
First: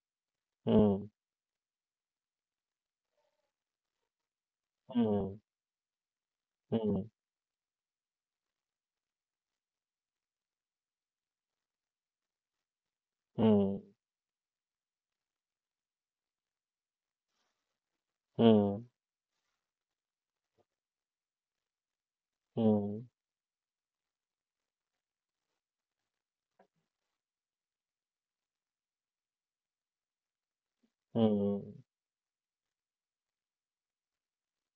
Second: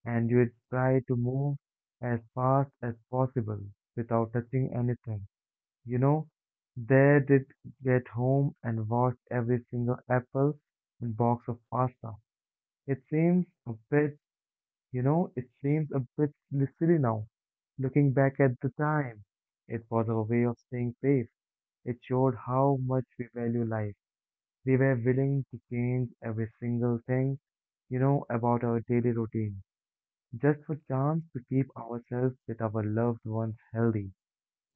[SPEAKER 1] and you would try
[SPEAKER 2] Mm,
[SPEAKER 1] to move as fast as possible without touching anything.
[SPEAKER 2] mm,
[SPEAKER 1] You know,
[SPEAKER 2] mm,
[SPEAKER 1] there did get home and washed every single apple and box of pasta it seems a
[SPEAKER 2] mm,
[SPEAKER 1] bit, you know, it seems a bit silly now. Looking back at the
[SPEAKER 2] mm,
[SPEAKER 1] time, it was our way of staying safe. It showed how
[SPEAKER 2] mm,
[SPEAKER 1] much we value life. We were willing to change every single thing, you know, about our daily routine, just for chance to keep
[SPEAKER 2] mm.
[SPEAKER 1] ourselves with our loved ones healthy.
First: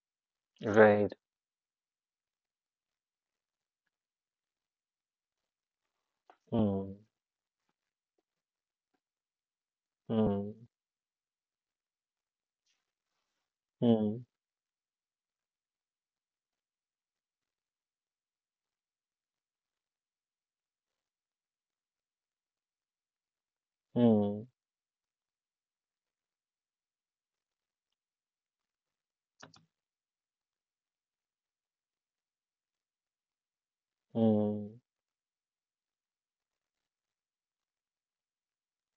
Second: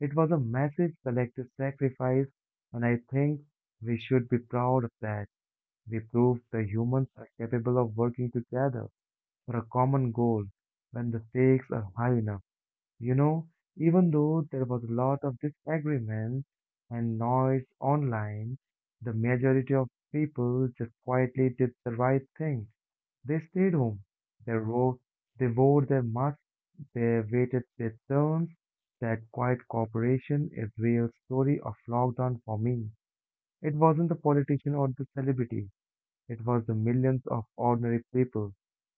[SPEAKER 1] It was a massive
[SPEAKER 2] Right.
[SPEAKER 1] collective sacrifice, and I think we should be proud of that. We proved that
[SPEAKER 2] Mm,
[SPEAKER 1] humans are capable of working together for a common goal
[SPEAKER 2] mm,
[SPEAKER 1] when the stakes are high enough. You know, even
[SPEAKER 2] mm,
[SPEAKER 1] though there was a lot of disagreement and noise online, the majority of people just quietly did the right thing. They stayed home.
[SPEAKER 2] mm,
[SPEAKER 1] They wrote, they wore their masks, they waited their turns. That quiet cooperation is real story of lockdown for me. It wasn't the politician
[SPEAKER 2] mm,
[SPEAKER 1] or the celebrity. It was the millions of ordinary people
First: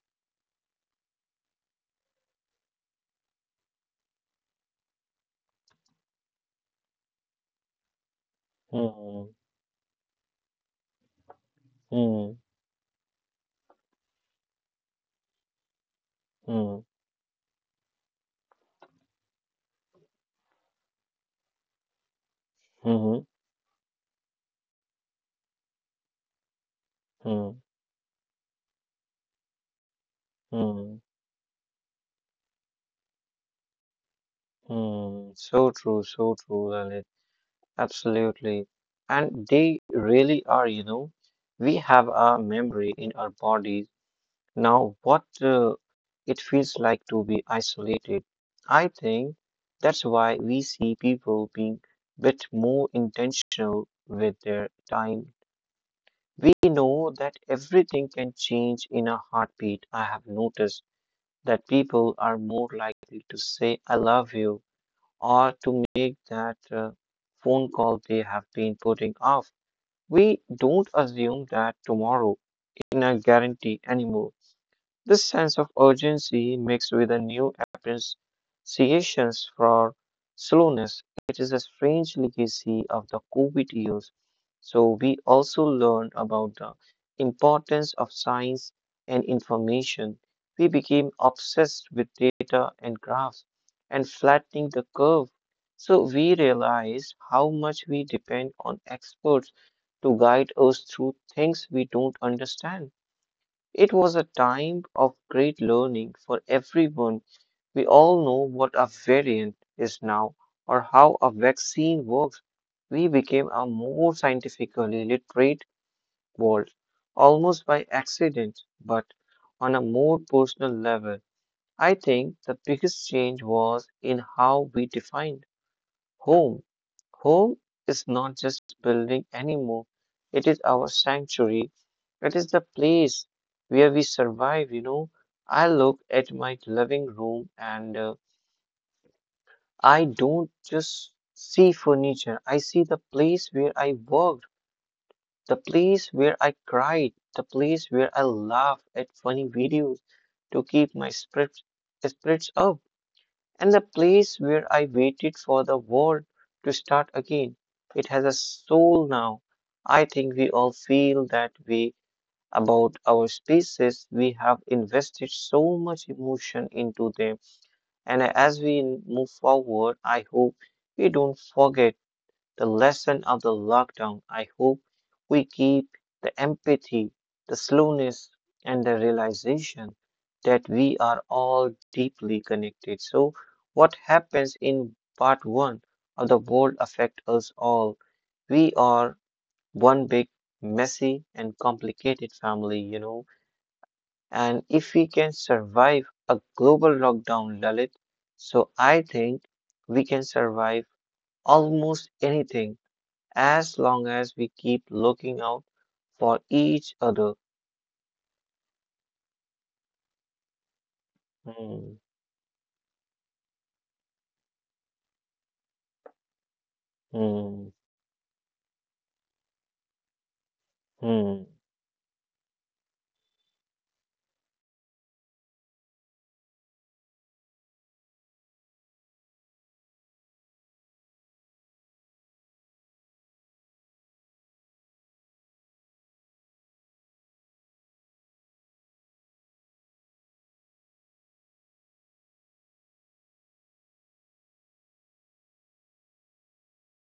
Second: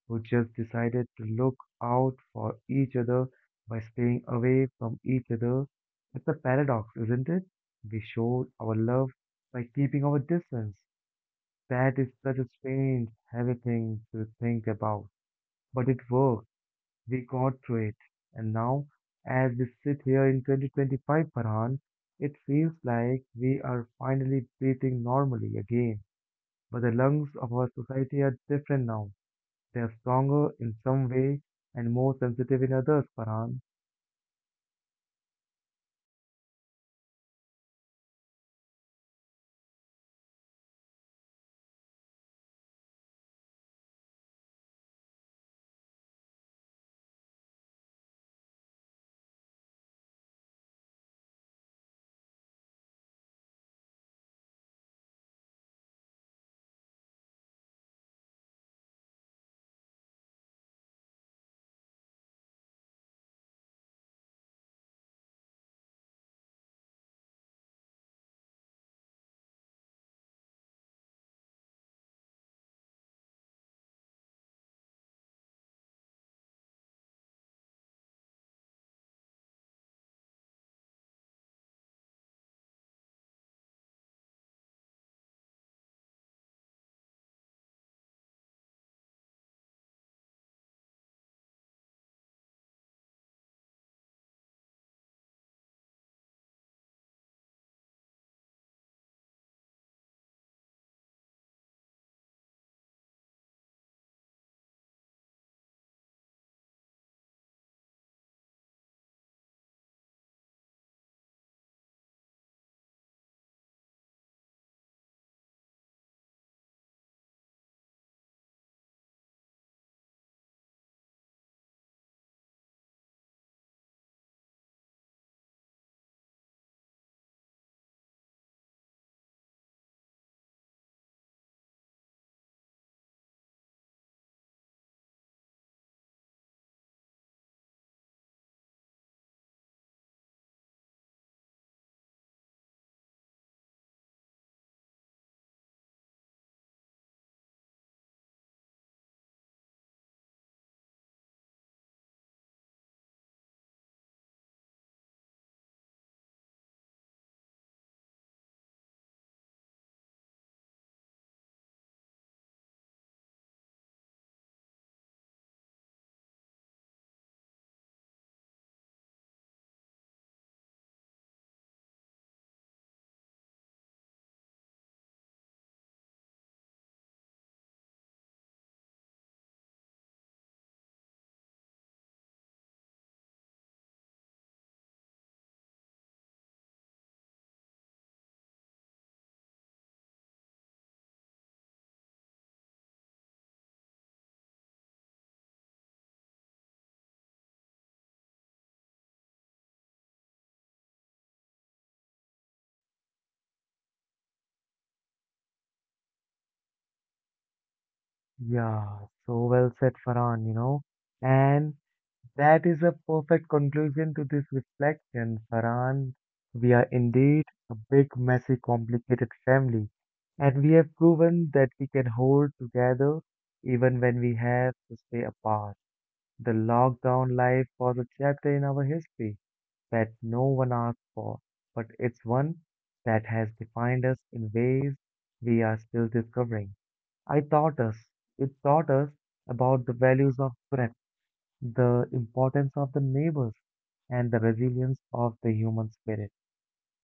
[SPEAKER 1] who just decided to look out for each other by staying away from each other. It's a paradox, isn't it? We showed our love
[SPEAKER 2] mm,
[SPEAKER 1] by keeping our distance. That is
[SPEAKER 2] mm,
[SPEAKER 1] such a strange, heavy thing to think about. But it worked.
[SPEAKER 2] mm,
[SPEAKER 1] We got through it. And now, as we sit here in twenty twenty-five, Farhan, it feels
[SPEAKER 2] mhm,
[SPEAKER 1] like we are finally breathing normally again. But the lungs of
[SPEAKER 2] mm,
[SPEAKER 1] our society are different now. They are stronger in
[SPEAKER 2] mm,
[SPEAKER 1] some way and more sensitive in others, Farhan.
[SPEAKER 2] mm. So true, so true, Lalit. Absolutely. And they really are, you know. We have a memory in our body now, what uh, it feels like to be isolated. I think that's why we see people being bit more intentional with their time. We know that everything can change in a heartbeat. I have noticed that people are more likely to say, I love you, or to make that uh, phone call they have been putting off. We don't assume that tomorrow in a guarantee anymore. This sense of urgency mixed with a new appreciation for slowness, it is a strange legacy of the COVID years. So we also learn about the importance of science and information. We became obsessed with data and graphs and flattening the curve. So we realize how much we depend on experts to guide us through things we don't understand. It was a time of great learning for everyone. We all know what a variant is now or how a vaccine works. We became a more scientifically literate world, almost by accident, but on a more personal level. I think the biggest change was in how we defined home. Home is not just building anymore. It is our sanctuary. It is the place where we survive, you know. I look at my living room and uh, I don't just see furniture. I see the place where I worked, the place where I cried, the place where I laughed at funny videos to keep my spirits spirits up, and the place where I waited for the world to start again. It has a soul now. I think we all feel that way about our spaces. We have invested so much emotion into them, and as we move forward, I hope we don't forget the lesson of the lockdown. I hope we keep the empathy, the slowness, and the realization that we are all deeply connected. So, what happens in part one of the world affect us all. We are one big, messy, and complicated family, you know. And if we can survive a global lockdown, Lalit, so I think we can survive almost anything as long as we keep looking out for each other.
[SPEAKER 1] Yeah, so well said, Farhan, you know. And
[SPEAKER 2] Hmm.
[SPEAKER 1] that is a perfect conclusion to this reflection, Farhan. We are indeed
[SPEAKER 2] hmm,
[SPEAKER 1] a big, messy, complicated family, and we have
[SPEAKER 2] hmm,
[SPEAKER 1] proven that we can hold together even when we have to stay apart. The lockdown life was a chapter in our history, that no one asked for, but it's one that has defined us in ways we are still discovering. I taught us, it taught us about the values of breath, the importance of the neighbors, and the resilience of the human spirit.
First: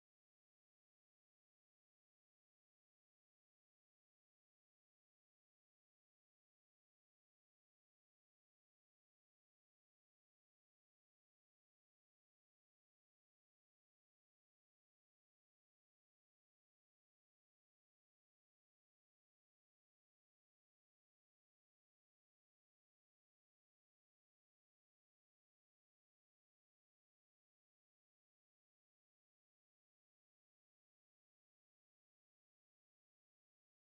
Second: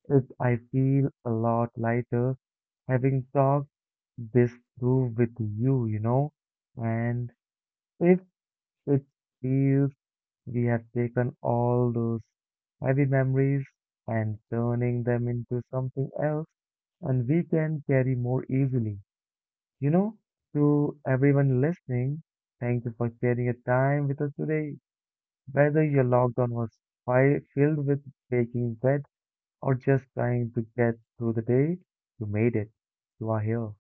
[SPEAKER 1] It, I feel a lot lighter having talked this through with you, you know, and if it feels we have taken all those heavy memories and turning them into something else and we can carry more easily. You know, to everyone listening, thank you for sharing your time with us today. Whether your lockdown was fi- filled with baking bread or just trying to get through the day, you made it. You are here.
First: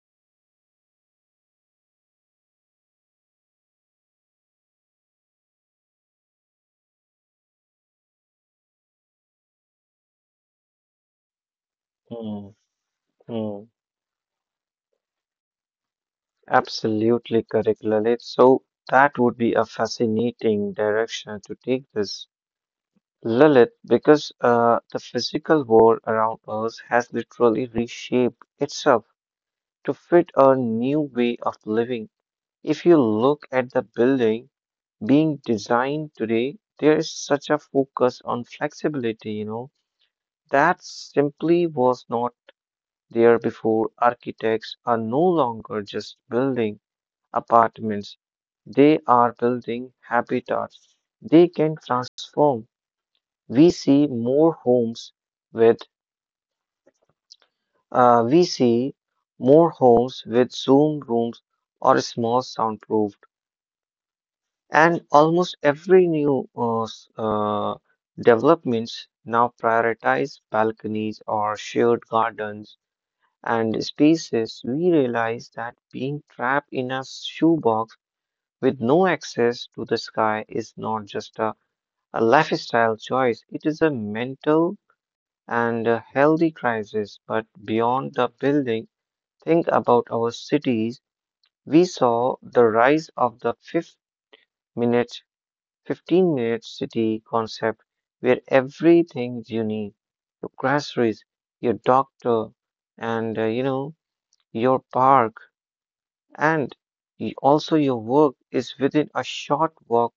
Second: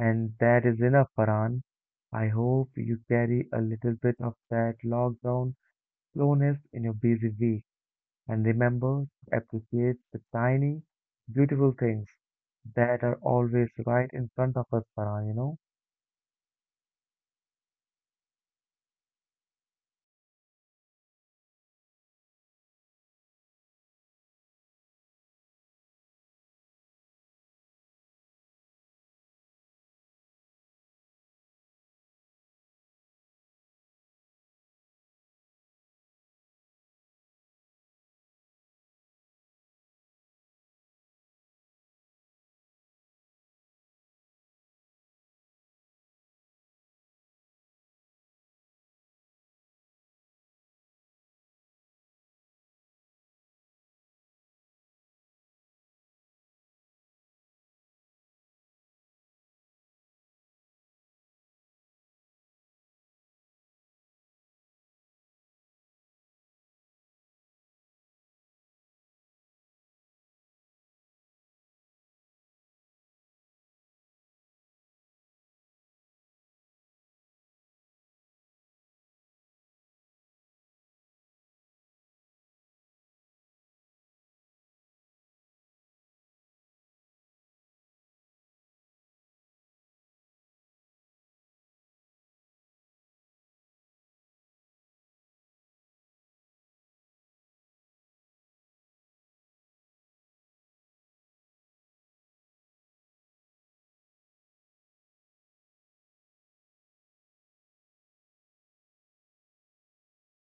[SPEAKER 1] And that is enough, Farhan. I hope you carry a little bit of that lockdown slowness in your busy week and remember to appreciate the tiny, beautiful things
[SPEAKER 2] hmm,
[SPEAKER 1] that are
[SPEAKER 2] hmm.
[SPEAKER 1] always right in front of us, Farhan, you know?
[SPEAKER 2] Absolutely correct, Lalit. So that would be a fascinating direction to take this, Lalit, because uh, the physical world around us has literally reshaped itself to fit a new way of living. If you look at the building being designed today, there is such a focus on flexibility, you know, that simply was not there before. Architects are no longer just building apartments, they are building habitats they can transform. We see more homes with uh, we see more homes with Zoom rooms or small soundproofed, and almost every new uh, s- uh, developments now prioritize balconies or shared gardens and spaces. We realize that being trapped in a shoebox with no access to the sky is not just a, a lifestyle choice, it is a mental and a healthy crisis. But beyond the building, think about our cities. We saw the rise of the fifth minute, fifteen minute city concept where everything you need, your groceries, your doctor, and uh, you know, your park, and y- also, your work is within a short walk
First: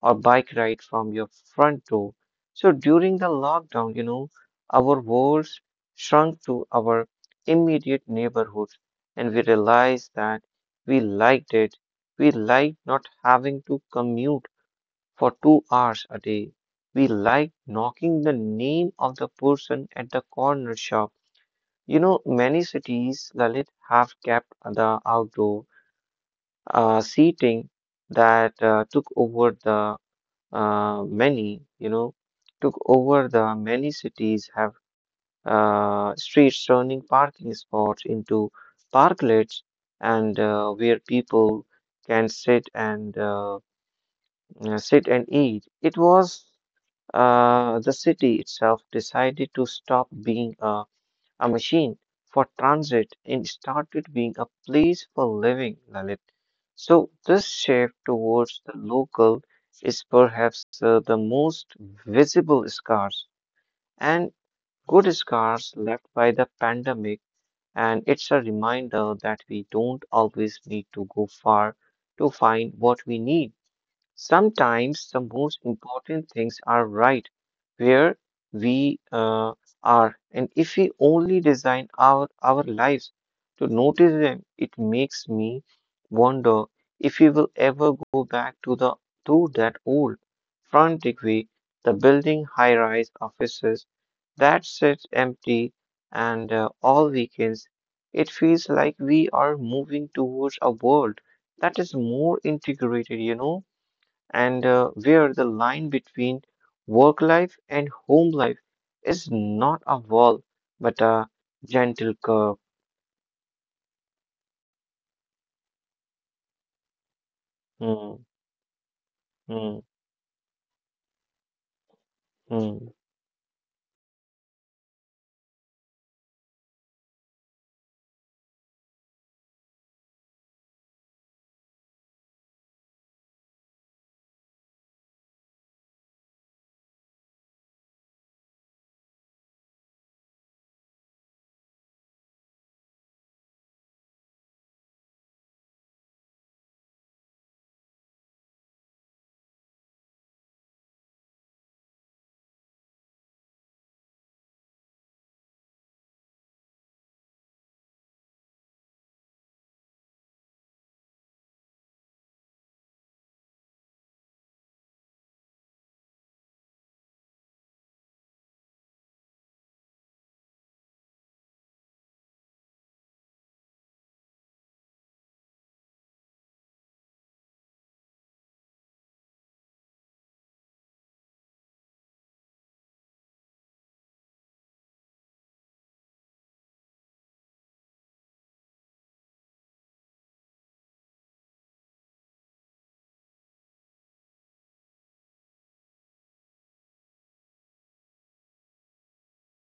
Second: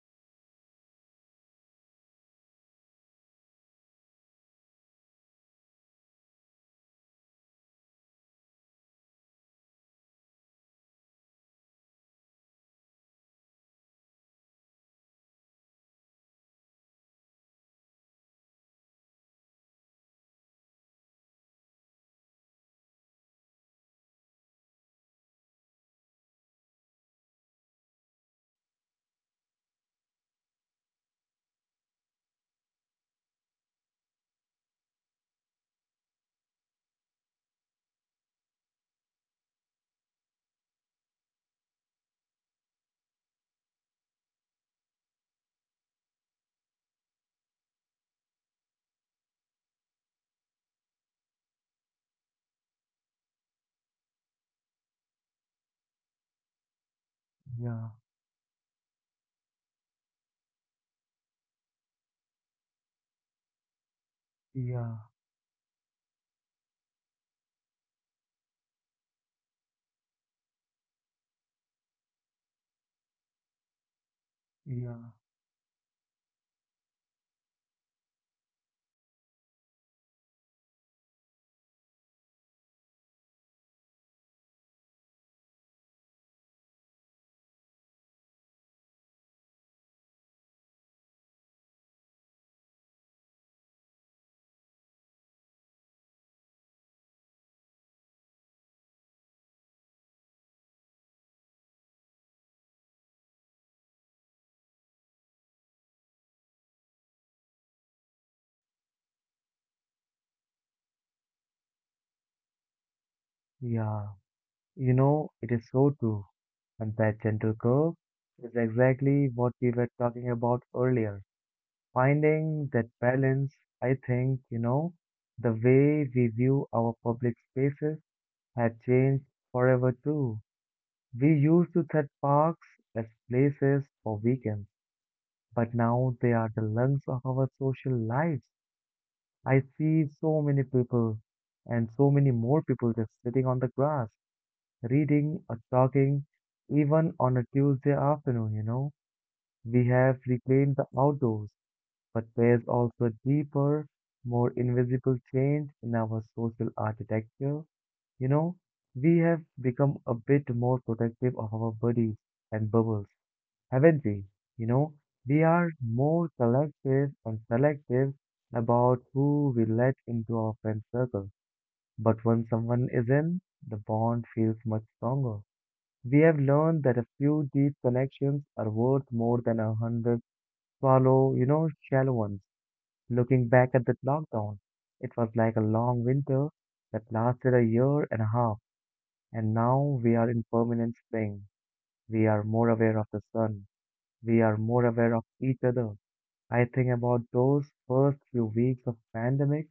[SPEAKER 2] or bike ride from your front door. So, during the lockdown, you know, our worlds shrunk to our immediate neighborhoods, and we realized that we liked it. We liked not having to commute for two hours a day. We liked knocking the name of the person at the corner shop. You know, many cities, Lalit, have kept the outdoor uh, seating that uh, took over the uh, many, you know, took over the many cities have uh, streets turning parking spots into parklets and uh, where people can sit and uh, uh, sit and eat. It was uh, the city itself decided to stop being a a machine for transit and started being a place for living, Lalit. So, this shift
[SPEAKER 1] Yeah,
[SPEAKER 2] towards the local is perhaps uh, the most visible scars and good
[SPEAKER 1] yeah,
[SPEAKER 2] scars left by the pandemic, and it's a reminder that we don't always need to go far to find what we need. Sometimes the
[SPEAKER 1] yeah,
[SPEAKER 2] most important things are right where we uh, are, and if we only design our, our lives to notice them. It makes me wonder if we will ever go back to the to that old frantic way, the building high-rise offices that sits empty and uh, all weekends. It feels like we are moving towards a world that is more integrated, you know and uh, where the line between work life and home life is not a wall but a gentle curve.
[SPEAKER 1] yeah. You know, it is so true. And that gentle curve
[SPEAKER 2] Hmm,
[SPEAKER 1] is exactly what we
[SPEAKER 2] hmm,
[SPEAKER 1] were talking about earlier. Finding
[SPEAKER 2] hmm,
[SPEAKER 1] that balance, I think, you know, the way we view our public spaces had changed forever too. We used to set parks as places for weekends, but now they are the lungs of our social lives. I see so many people and so many more people just sitting on the grass, reading or talking, even on a Tuesday afternoon, you know. We have reclaimed the outdoors, but there's also a deeper, more invisible change in our social architecture, you know. We have become a bit more protective of our bodies and bubbles, haven't we? You know, we are more selective and selective about who we let into our friend circle. But when someone is in, the bond feels much stronger. We have learned that a few deep connections are worth more than a hundred swallow, you know, shallow ones. Looking back at that lockdown, it was like a long winter that lasted a year and a half. And now we are in permanent spring. We are more aware of the sun. We are more aware of each other. I think about those first few weeks of pandemic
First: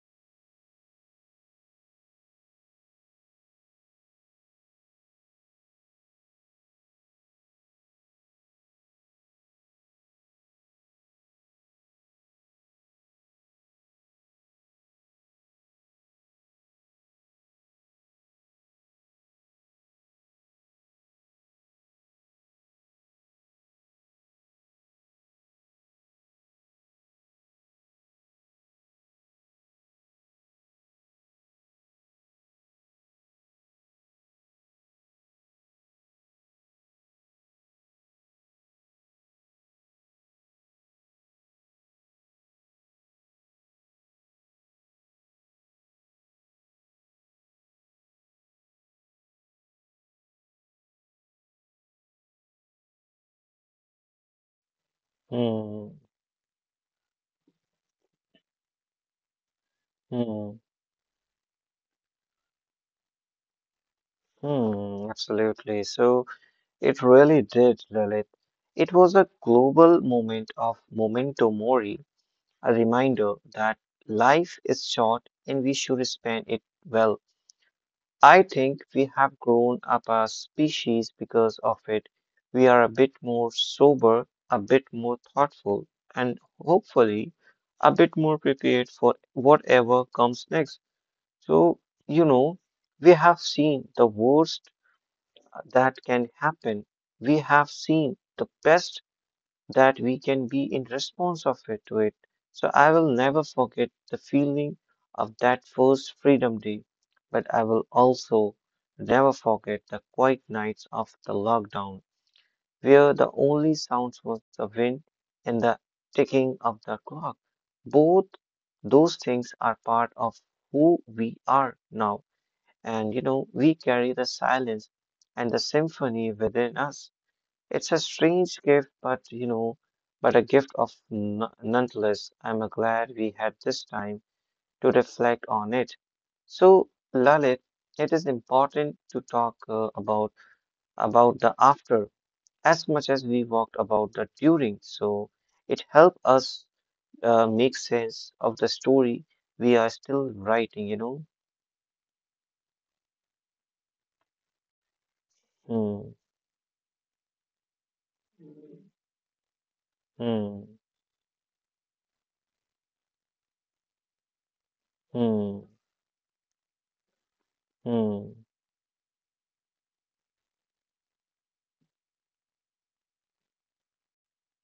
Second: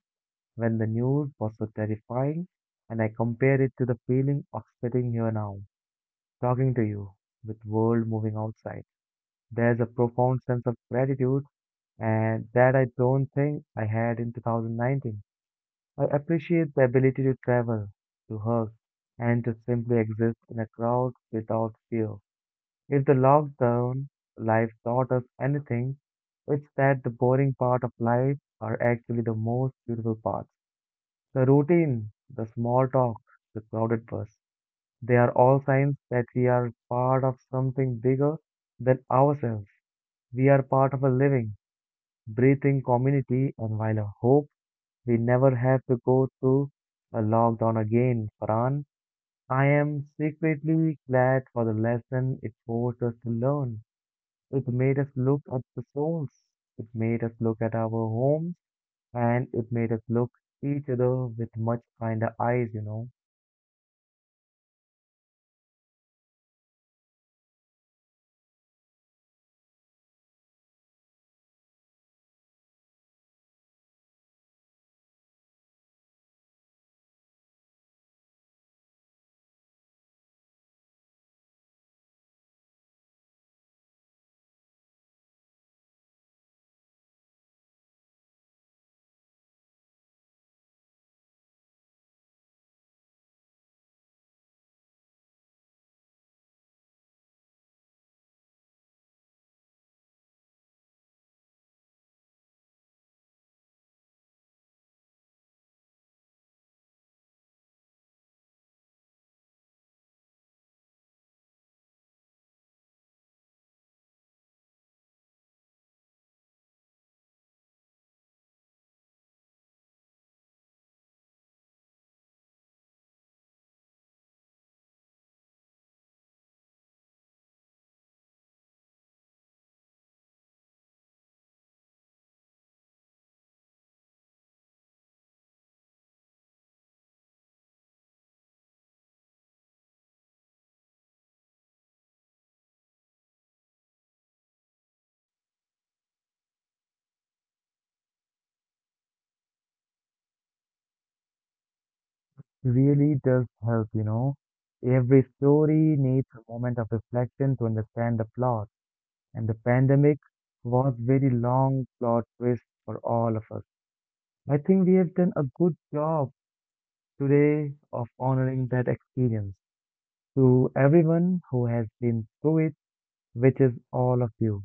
[SPEAKER 1] when the news was so terrifying and I compare it to the feeling of sitting here now, talking to you with world moving outside. There's a profound sense of gratitude and that I don't think I had in twenty nineteen. I appreciate the ability to travel, to hug, and to simply exist in a crowd without fear. If the lockdown life taught us anything, it's that the boring part of life are actually the most beautiful parts. The routine, the small talk, the crowded bus, they are all signs that we are part of something bigger than ourselves. We are part of a living, breathing community, and while I hope we never have to go through a lockdown again, Farhan, I am secretly glad for the lesson it forced us to learn. It made us look at the
[SPEAKER 2] hmm,
[SPEAKER 1] souls. It made us look at our homes and it made us look
[SPEAKER 2] hmm,
[SPEAKER 1] each other with much kinder eyes, you know.
[SPEAKER 2] hmm. Absolutely. So it really did, Lalit. It was a global moment of memento mori, a reminder that life is short and we should spend it well. I think we have grown up as species because of it. We are a bit more sober, a bit more thoughtful, and hopefully a bit more prepared for whatever comes next. So, you know, we have seen the worst that can happen. We have seen the best that we can be in response of it to it. So I will never forget the feeling of that first Freedom Day, but I will also never forget the quiet nights of the lockdown, where the only sounds was the wind and the ticking of the clock. Both those things are part of who we are now, and you know we carry the silence and the symphony within us. It's a strange gift, but you know, but a gift of n- nonetheless. I'm uh, glad we had this time to reflect on it. So, Lalit, it is important to talk uh, about about the after as much as we walked about the during. So, it helped us uh, make sense of the story we are still writing. You know.
[SPEAKER 1] Really does help, you know. Every story
[SPEAKER 2] Hmm.
[SPEAKER 1] needs a moment of reflection to understand the plot. And the pandemic
[SPEAKER 2] Hmm.
[SPEAKER 1] was very long plot twist for all of us. I think we have done a
[SPEAKER 2] Hmm.
[SPEAKER 1] good job today of
[SPEAKER 2] Hmm.
[SPEAKER 1] honoring that experience. To everyone who has been through it, which is all of you.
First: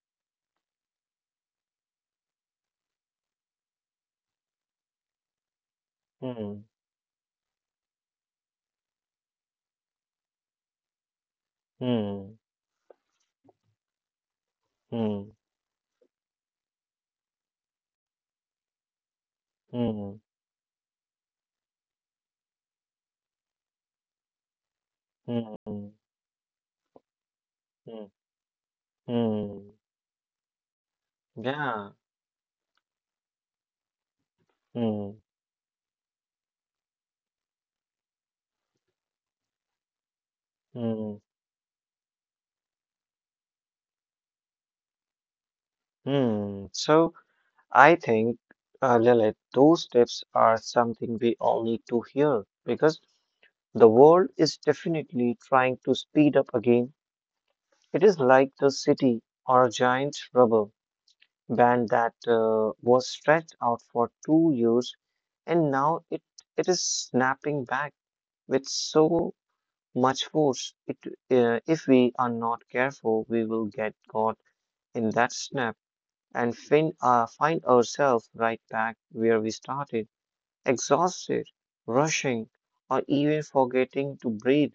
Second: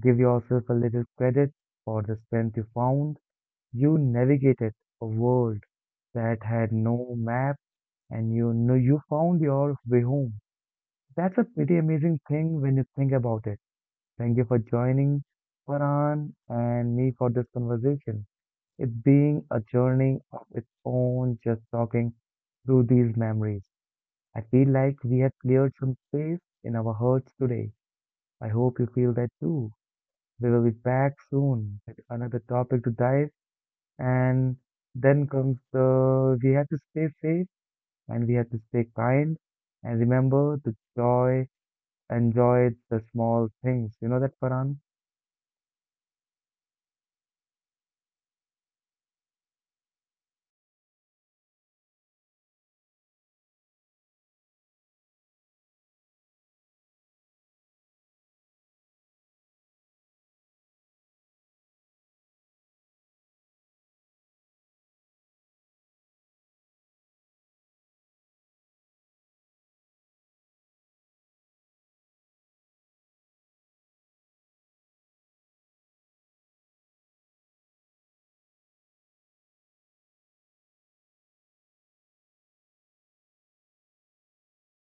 [SPEAKER 1] Give yourself a little credit for the strength you found. You navigated a world that
[SPEAKER 2] Hmm.
[SPEAKER 1] had no map and you know you found your way home. That's a pretty amazing
[SPEAKER 2] Hmm.
[SPEAKER 1] thing when you think about it. Thank you for
[SPEAKER 2] Hmm.
[SPEAKER 1] joining
[SPEAKER 2] Hmm.
[SPEAKER 1] Farhan and me for this conversation. It's being a
[SPEAKER 2] Hmm.
[SPEAKER 1] journey of its own just talking through these memories. I feel like we have
[SPEAKER 2] Mm,
[SPEAKER 1] cleared
[SPEAKER 2] mm,
[SPEAKER 1] some space in our hearts today.
[SPEAKER 2] mm.
[SPEAKER 1] I hope you feel that too.
[SPEAKER 2] mm.
[SPEAKER 1] We will be back soon
[SPEAKER 2] Yeah.
[SPEAKER 1] with another topic to dive. And
[SPEAKER 2] Mm,
[SPEAKER 1] then comes the we have to stay safe and we have to stay kind and remember the
[SPEAKER 2] mm,
[SPEAKER 1] joy, enjoy the small things. You know that, Farhan?
[SPEAKER 2] mm. So I think, uh, Lilith, those tips are something we all need to hear because the world is definitely trying to speed up again. It is like the city or a giant rubber band that uh, was stretched out for two years and now it, it is snapping back with so much force. It, uh, if we are not careful, we will get caught in that snap and fin uh, find ourselves right back where we started, exhausted, rushing, or even forgetting to breathe.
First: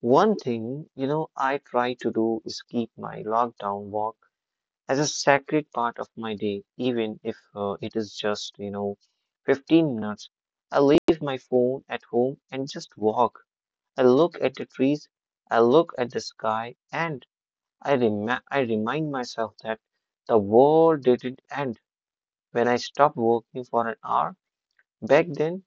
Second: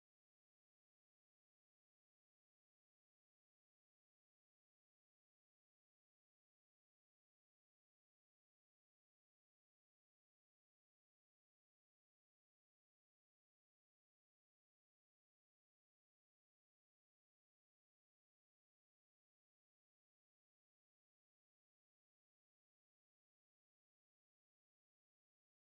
[SPEAKER 2] One thing, you know, I try to do is keep my lockdown walk as a sacred part of my day, even if uh, it is just, you know, fifteen minutes. I leave my phone at home and just walk. I look at the trees, I look at the sky, and I, rem- I remind myself that the world didn't end when I stopped working for an hour back then,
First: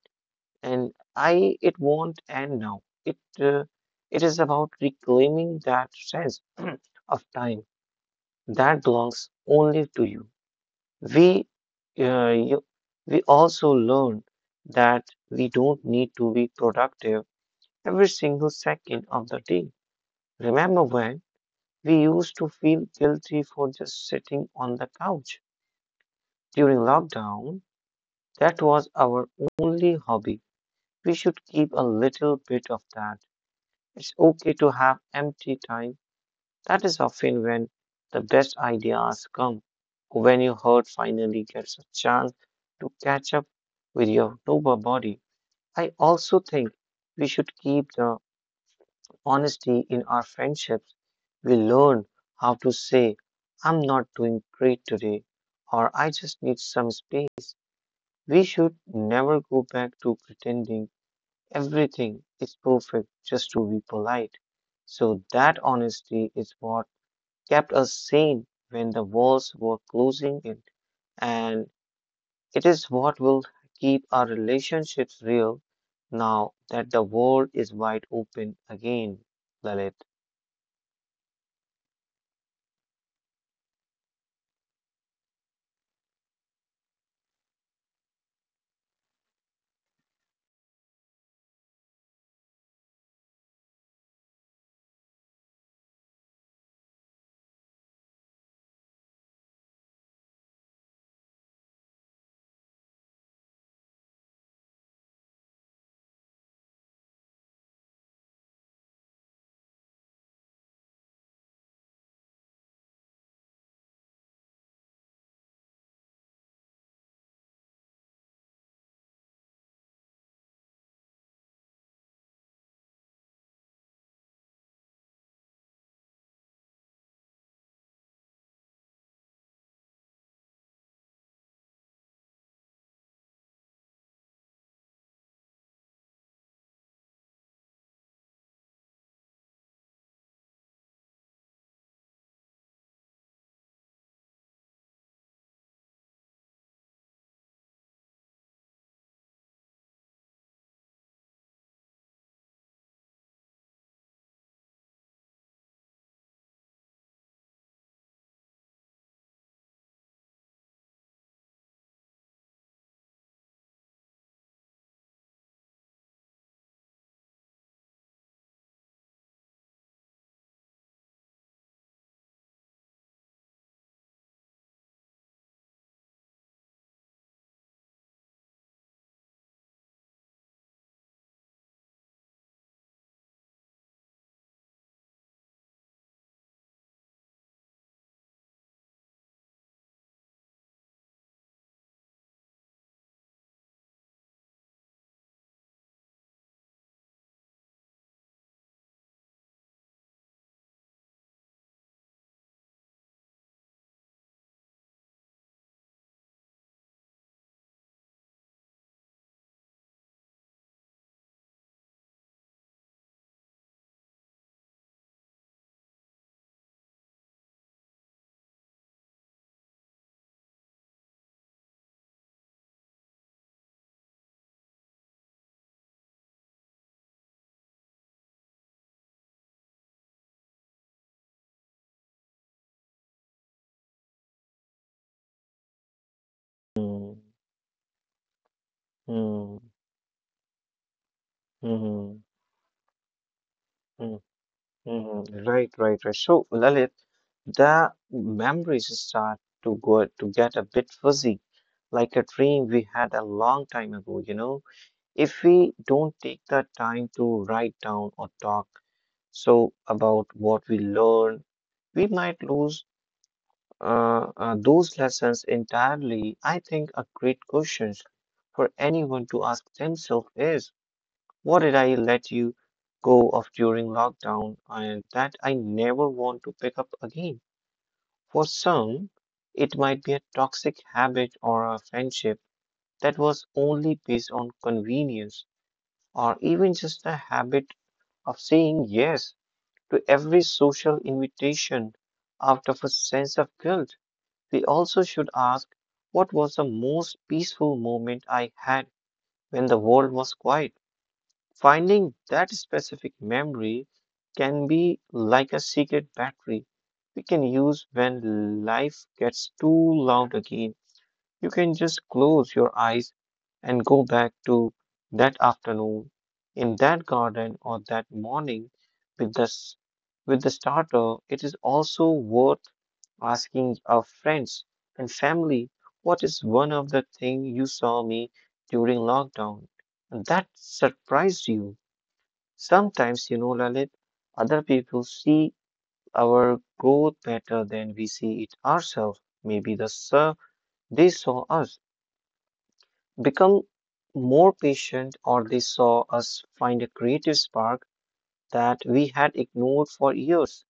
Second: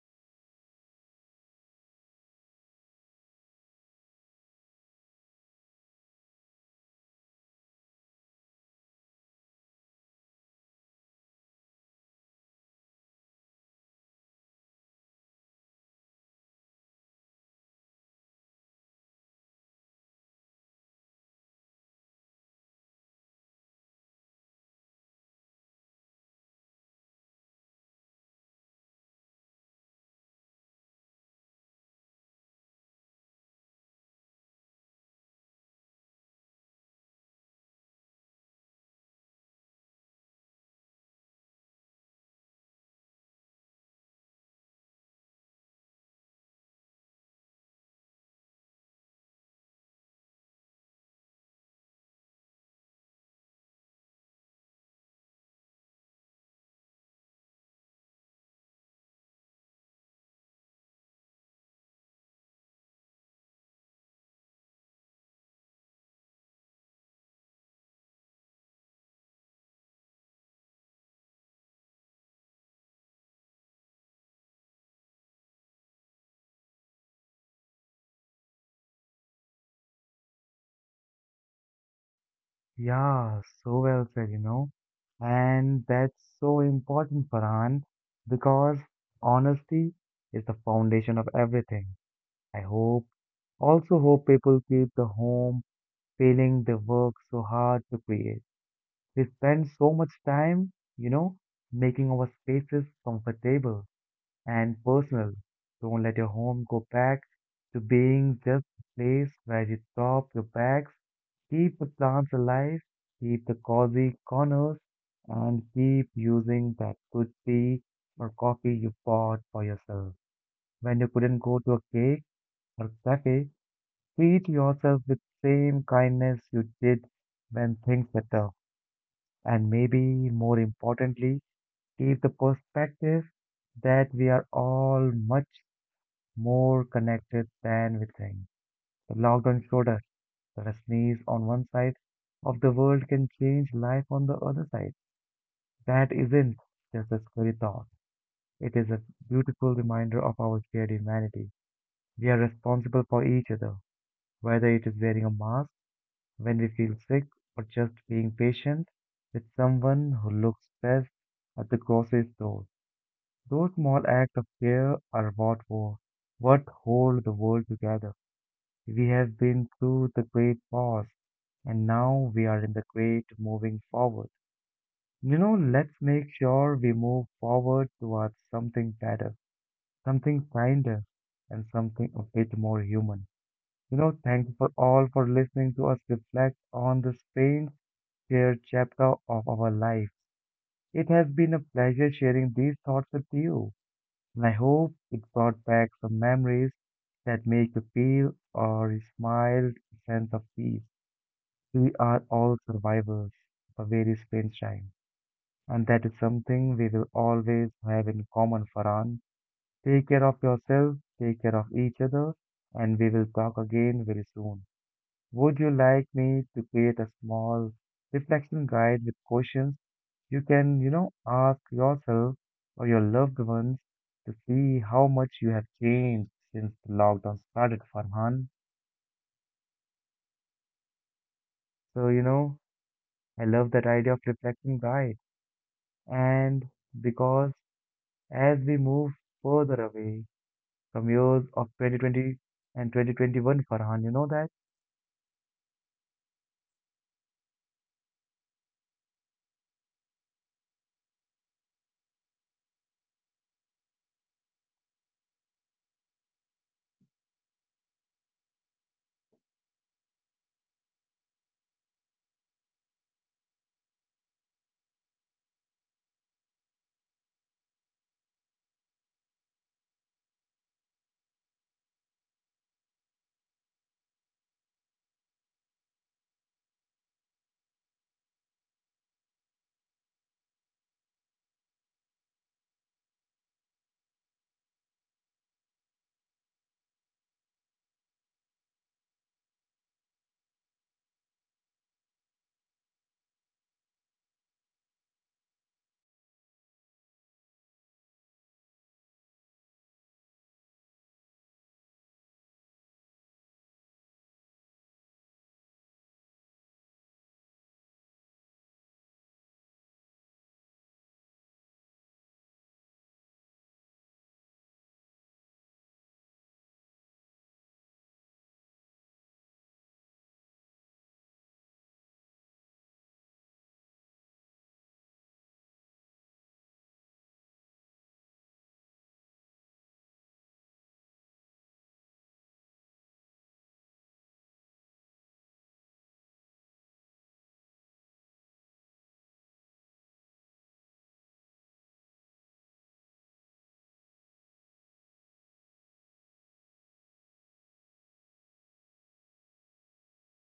[SPEAKER 2] and I it won't end now. It uh, it is about reclaiming that sense of time that belongs only to you. We uh, you, we also learn that we don't need to be productive every single second of the day. Remember when? We used to feel guilty for just sitting on the couch. During lockdown, that was our only hobby. We should keep a little bit of that. It's okay to have empty time. That is often when the best ideas come, when your heart finally gets a chance to catch up with your sober body. I also think we should keep the honesty in our friendships. We learn how to say, I'm not doing great today, or I just need some space. We should never go back to pretending everything is perfect just to be polite. So, that honesty is what kept us sane when the walls were closing in, and it is what will keep our relationships real now that the world is wide open again, Lalit.
[SPEAKER 1] Yeah, so well said, you know. And that's so important, Farhan, because honesty is the foundation of everything. I hope, also hope people keep the home feeling they work so hard to create. We spend so much time, you know, making our spaces comfortable and personal. Don't let your home go back to being just a place where you drop your bags. Keep the plants alive, keep the cozy corners, and keep using that good tea or coffee you bought for yourself. When you couldn't go to a cake or cafe, treat yourself with same kindness you did when things were tough and maybe more importantly, keep the perspective that we are all much more connected than we think. The lockdown showed us that a sneeze on one side of the world can change life on the other side. That isn't just a scary thought. It is a beautiful reminder of our shared humanity. We are responsible for each other, whether it is wearing a mask when we feel sick or just being patient with someone who looks stressed at the grocery store. Those small acts of care are what, wo- what hold the world together. We have been through the great pause, and now we are in the great moving forward. You know, let's make sure we move forward towards something better, something kinder, and something a bit more human. You know, thank you for all for listening to us reflect on this pain shared chapter of our life. It has been a pleasure sharing these thoughts with you, and I hope it brought back some memories that make you feel or smile a sense of peace. We are all survivors of a very strange time, and that is something we will always have in common, Farhan. Take care of yourself, take care of each other, and we will talk again very soon. Would you like me to create a small reflection guide with questions you can, you know, ask yourself or your loved ones to see how much you have changed since the lockdown started, Farhan? So, you know, I love that idea of reflection guide. And
[SPEAKER 2] Hmm.
[SPEAKER 1] because as we move
[SPEAKER 2] Mm,
[SPEAKER 1] further away from years of
[SPEAKER 2] mm,
[SPEAKER 1] twenty twenty and twenty twenty-one, Farhan, you
[SPEAKER 2] mm,
[SPEAKER 1] know that?
[SPEAKER 2] mm. Right, right, right. So, Lalit, the memories start to go to get a bit fuzzy, like a dream we had a long time ago, you know. If we don't take the time to write down or talk so about what we learned, we might lose uh, uh, those lessons entirely. I think a great question for anyone to ask themselves is. What did I let you go of during lockdown and that I never want to pick up again? For some, it might be a toxic habit or a friendship that was only based on convenience or even just a habit of saying yes to every social invitation out of a sense of guilt. We also should ask what was the most peaceful moment I had when the world was quiet? Finding that specific memory can be like a secret battery we can use when life gets too loud again. You can just close your eyes and go back to that afternoon in that garden or that morning with this with the starter. It is also worth asking our friends and family what is one of the things you saw me during lockdown and that surprised you. Sometimes, you know, Lalit, other people see our growth better than we see it ourselves. Maybe the sur- they saw us become more patient, or they saw us find a creative spark that we had ignored for years.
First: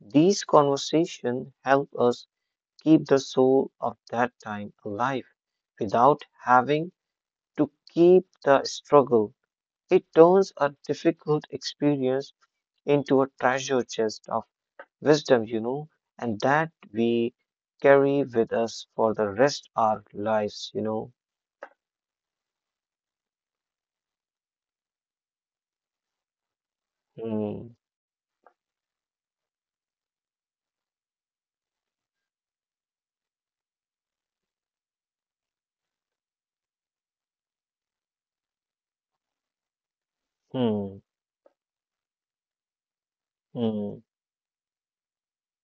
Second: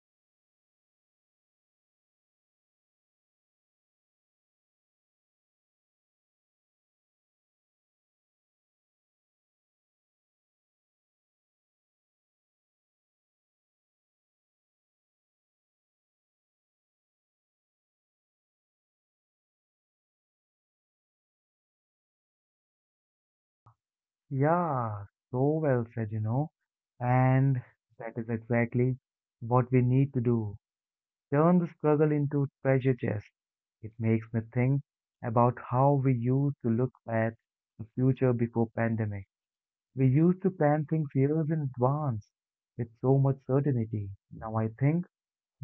[SPEAKER 2] These conversations help us keep the soul of that time alive without having to keep the struggle. It turns a difficult experience into a treasure chest of wisdom, you know, and that we carry with us for the rest our lives, you know.
[SPEAKER 1] Yeah, so well said, you know. And
[SPEAKER 2] Hmm,
[SPEAKER 1] that is exactly what we need to do. Turn the struggle into treasure chest. It makes me think about how we used to look at the future before pandemic. We used to plan
[SPEAKER 2] hmm,
[SPEAKER 1] things years in advance with so much
[SPEAKER 2] hmm,
[SPEAKER 1] certainty. Now I think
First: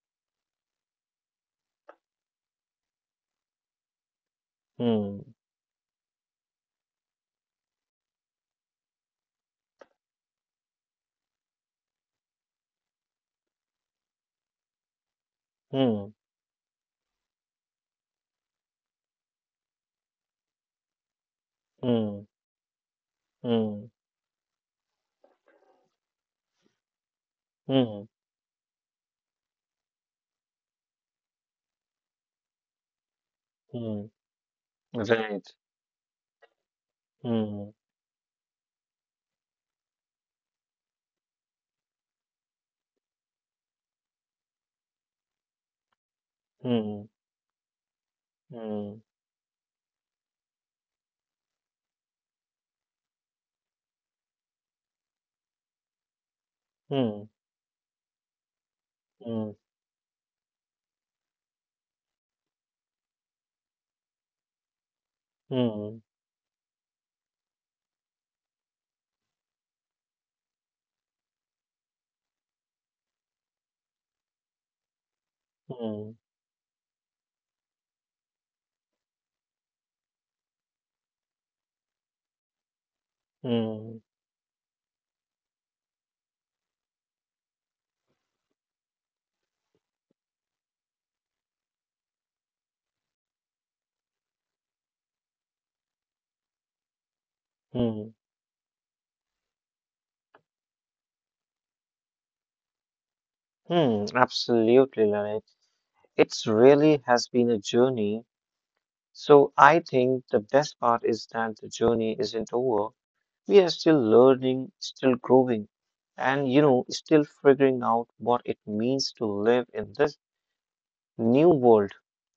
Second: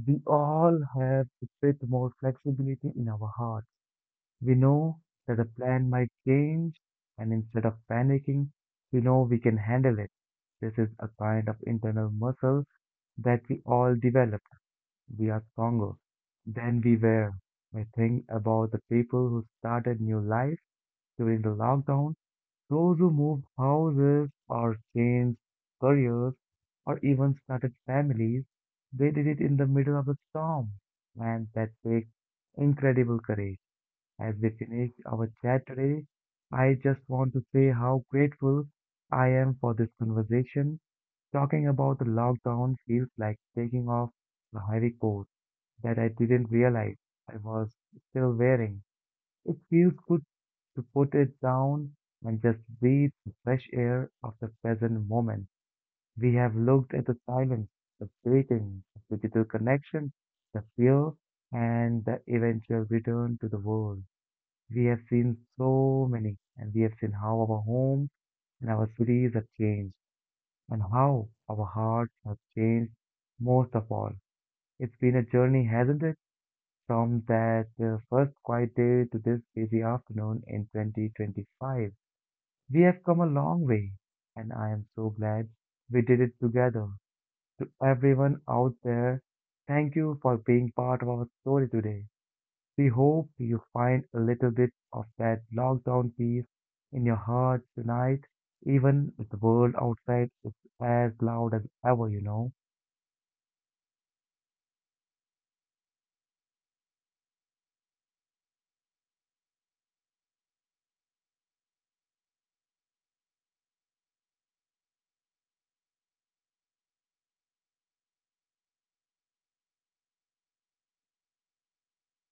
[SPEAKER 1] we all have a bit more flexibility in our heart. We know
[SPEAKER 2] hmm,
[SPEAKER 1] that the plan might change, and instead of panicking, we know we can handle it. This is a kind of internal muscle that we all developed. We are stronger
[SPEAKER 2] hmm,
[SPEAKER 1] than we were. I think about the people who started new life during the lockdown,
[SPEAKER 2] hmm,
[SPEAKER 1] those who moved
[SPEAKER 2] hmm,
[SPEAKER 1] houses or changed careers or even started
[SPEAKER 2] hmm,
[SPEAKER 1] families. They did it in the middle of a storm, and that takes incredible courage.
[SPEAKER 2] hmm,
[SPEAKER 1] As we finish our
[SPEAKER 2] Right.
[SPEAKER 1] chat today, I just want to say
[SPEAKER 2] Hmm,
[SPEAKER 1] how grateful I am for this conversation. Talking about the lockdown feels like taking off the heavy coat that I didn't realize
[SPEAKER 2] hmm,
[SPEAKER 1] I was still wearing.
[SPEAKER 2] hmm,
[SPEAKER 1] It feels good to put it down and just breathe the fresh air of the present moment. We have looked at the
[SPEAKER 2] hmm,
[SPEAKER 1] silence, the breathing, the digital
[SPEAKER 2] hmm,
[SPEAKER 1] connection, the fear, and the eventual return to the world. We have seen
[SPEAKER 2] hmm,
[SPEAKER 1] so many, and we have seen how our homes and our cities have changed, and how our hearts have changed most of all. It's been a journey, hasn't
[SPEAKER 2] hmm,
[SPEAKER 1] it? From that uh, first quiet day to this busy afternoon in twenty twenty-five. We have come a long way,
[SPEAKER 2] hmm,
[SPEAKER 1] and I am so glad we did it together. To everyone out there, thank you for being part of our story today. We hope you find a little bit of that lockdown peace in your heart
[SPEAKER 2] hmm,
[SPEAKER 1] tonight, even if the world outside is as loud as ever, you know.
[SPEAKER 2] hmm, Absolutely, Lalit. It's really has been a journey. So I think the best part is that the journey isn't over. We are still learning, still growing, and you know, still figuring out what it means to live in this new world.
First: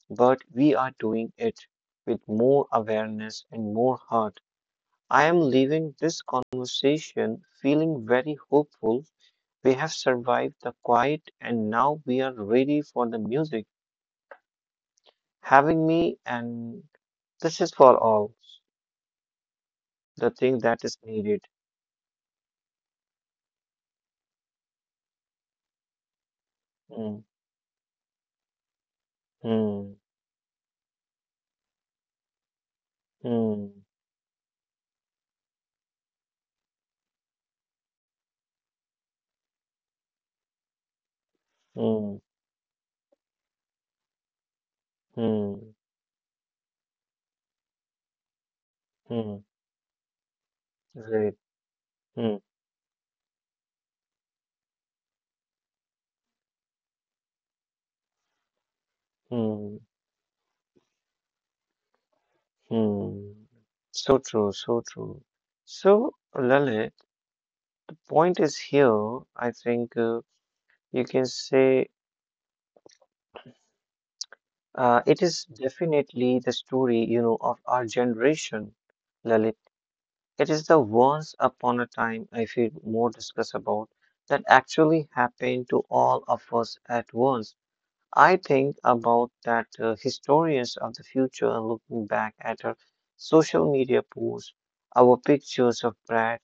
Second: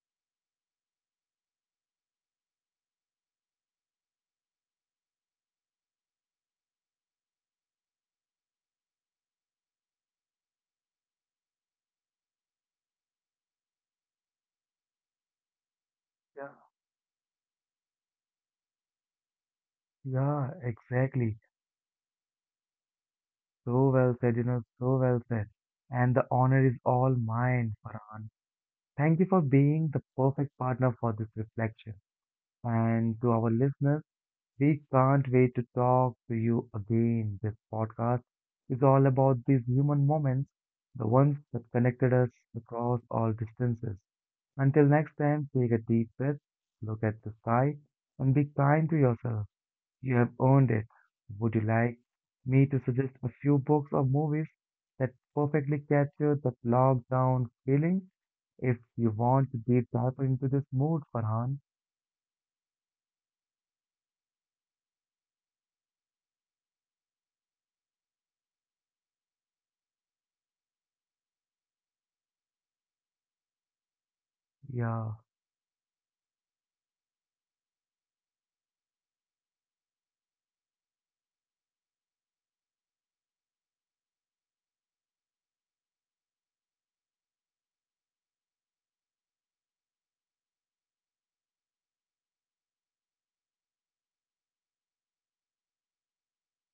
[SPEAKER 2] But we are doing it with more awareness and more heart. I am leaving this conversation feeling very hopeful. We have survived the quiet and now we are ready for the music. Having me,
[SPEAKER 1] Yeah.
[SPEAKER 2] and this is for all the
[SPEAKER 1] Yeah,
[SPEAKER 2] thing that is
[SPEAKER 1] exactly.
[SPEAKER 2] needed.
[SPEAKER 1] So well said, you know, so well said. And the honor is all
[SPEAKER 2] Hmm,
[SPEAKER 1] mine, Farhan. Thank you for being the
[SPEAKER 2] hmm,
[SPEAKER 1] perfect partner for this reflection. And to our
[SPEAKER 2] hmm,
[SPEAKER 1] listeners, we can't wait to talk to you again. This podcast is all about these human moments, the ones that connected us
[SPEAKER 2] hmm,
[SPEAKER 1] across all distances. Until next time, take a
[SPEAKER 2] hmm.
[SPEAKER 1] deep breath, look at the sky, and be kind to yourself.
[SPEAKER 2] Mm,
[SPEAKER 1] You have earned it. Would
[SPEAKER 2] right.
[SPEAKER 1] you like
[SPEAKER 2] Mm,
[SPEAKER 1] me to suggest a few books or movies that perfectly capture that lockdown feeling? If you want to deep
[SPEAKER 2] mm,
[SPEAKER 1] dive into this mood, Farhan,
[SPEAKER 2] mm. So true, so true. So, Lalit, point is here, I think uh, you can say
[SPEAKER 1] yeah.
[SPEAKER 2] uh, it is definitely the story, you know, of our generation, Lalit. It is the once upon a time I feel more discuss about that actually happened to all of us at once. I think about that uh, historians of the future are looking back at our social media posts, our pictures of Brad,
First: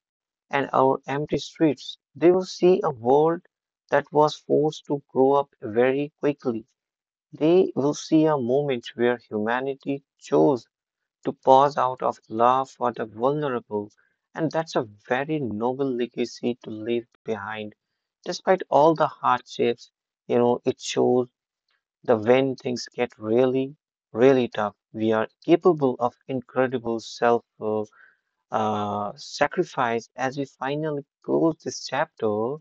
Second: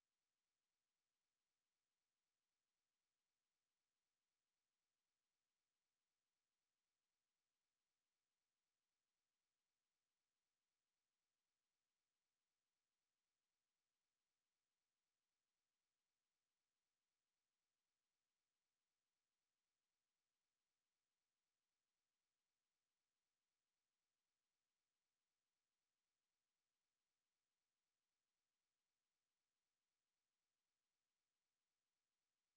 [SPEAKER 2] and our empty streets. They will see a world that was forced to grow up very quickly. They will see a moment where humanity chose to pause out of love for the vulnerable, and that's a very noble legacy to leave behind. Despite all the hardships, you know, it shows the when things get really, really tough, we are capable of incredible self uh, uh, sacrifice as we finally close this chapter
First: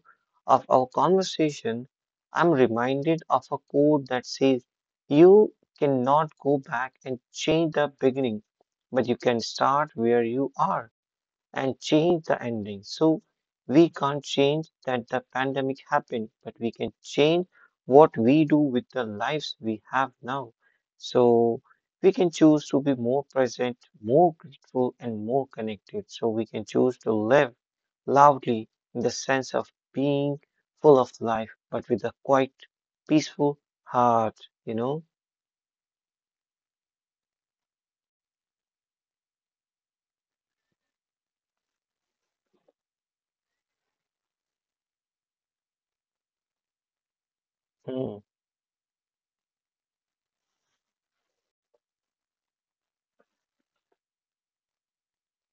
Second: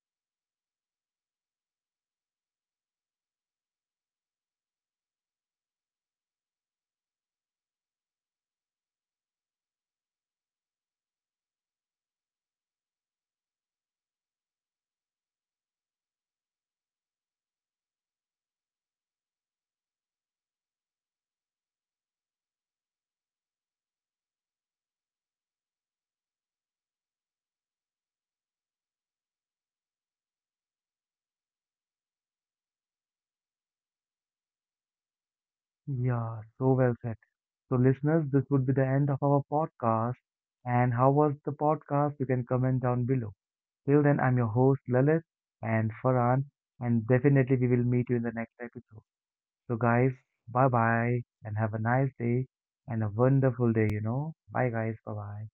[SPEAKER 2] of our conversation. I'm reminded of a quote that says, You cannot go back and change the beginning, but you can start where you are and change the ending. So we can't change that the pandemic happened, but we can change what we do with the lives we have now. So we can choose to be more present, more grateful, and more connected. So we can choose to live loudly in the sense of being full of life, but with a quite peaceful heart, you know?
[SPEAKER 1] Yeah, so well said. So, listeners, this would be the end of our podcast. And how was the podcast? You can comment down below. Till then, I'm your host, Lalit and Farhan. And definitely, we will meet you
[SPEAKER 2] Hmm.
[SPEAKER 1] in the next episode. So, guys, bye bye and have a nice day and a wonderful day, you know. Bye, guys. Bye bye.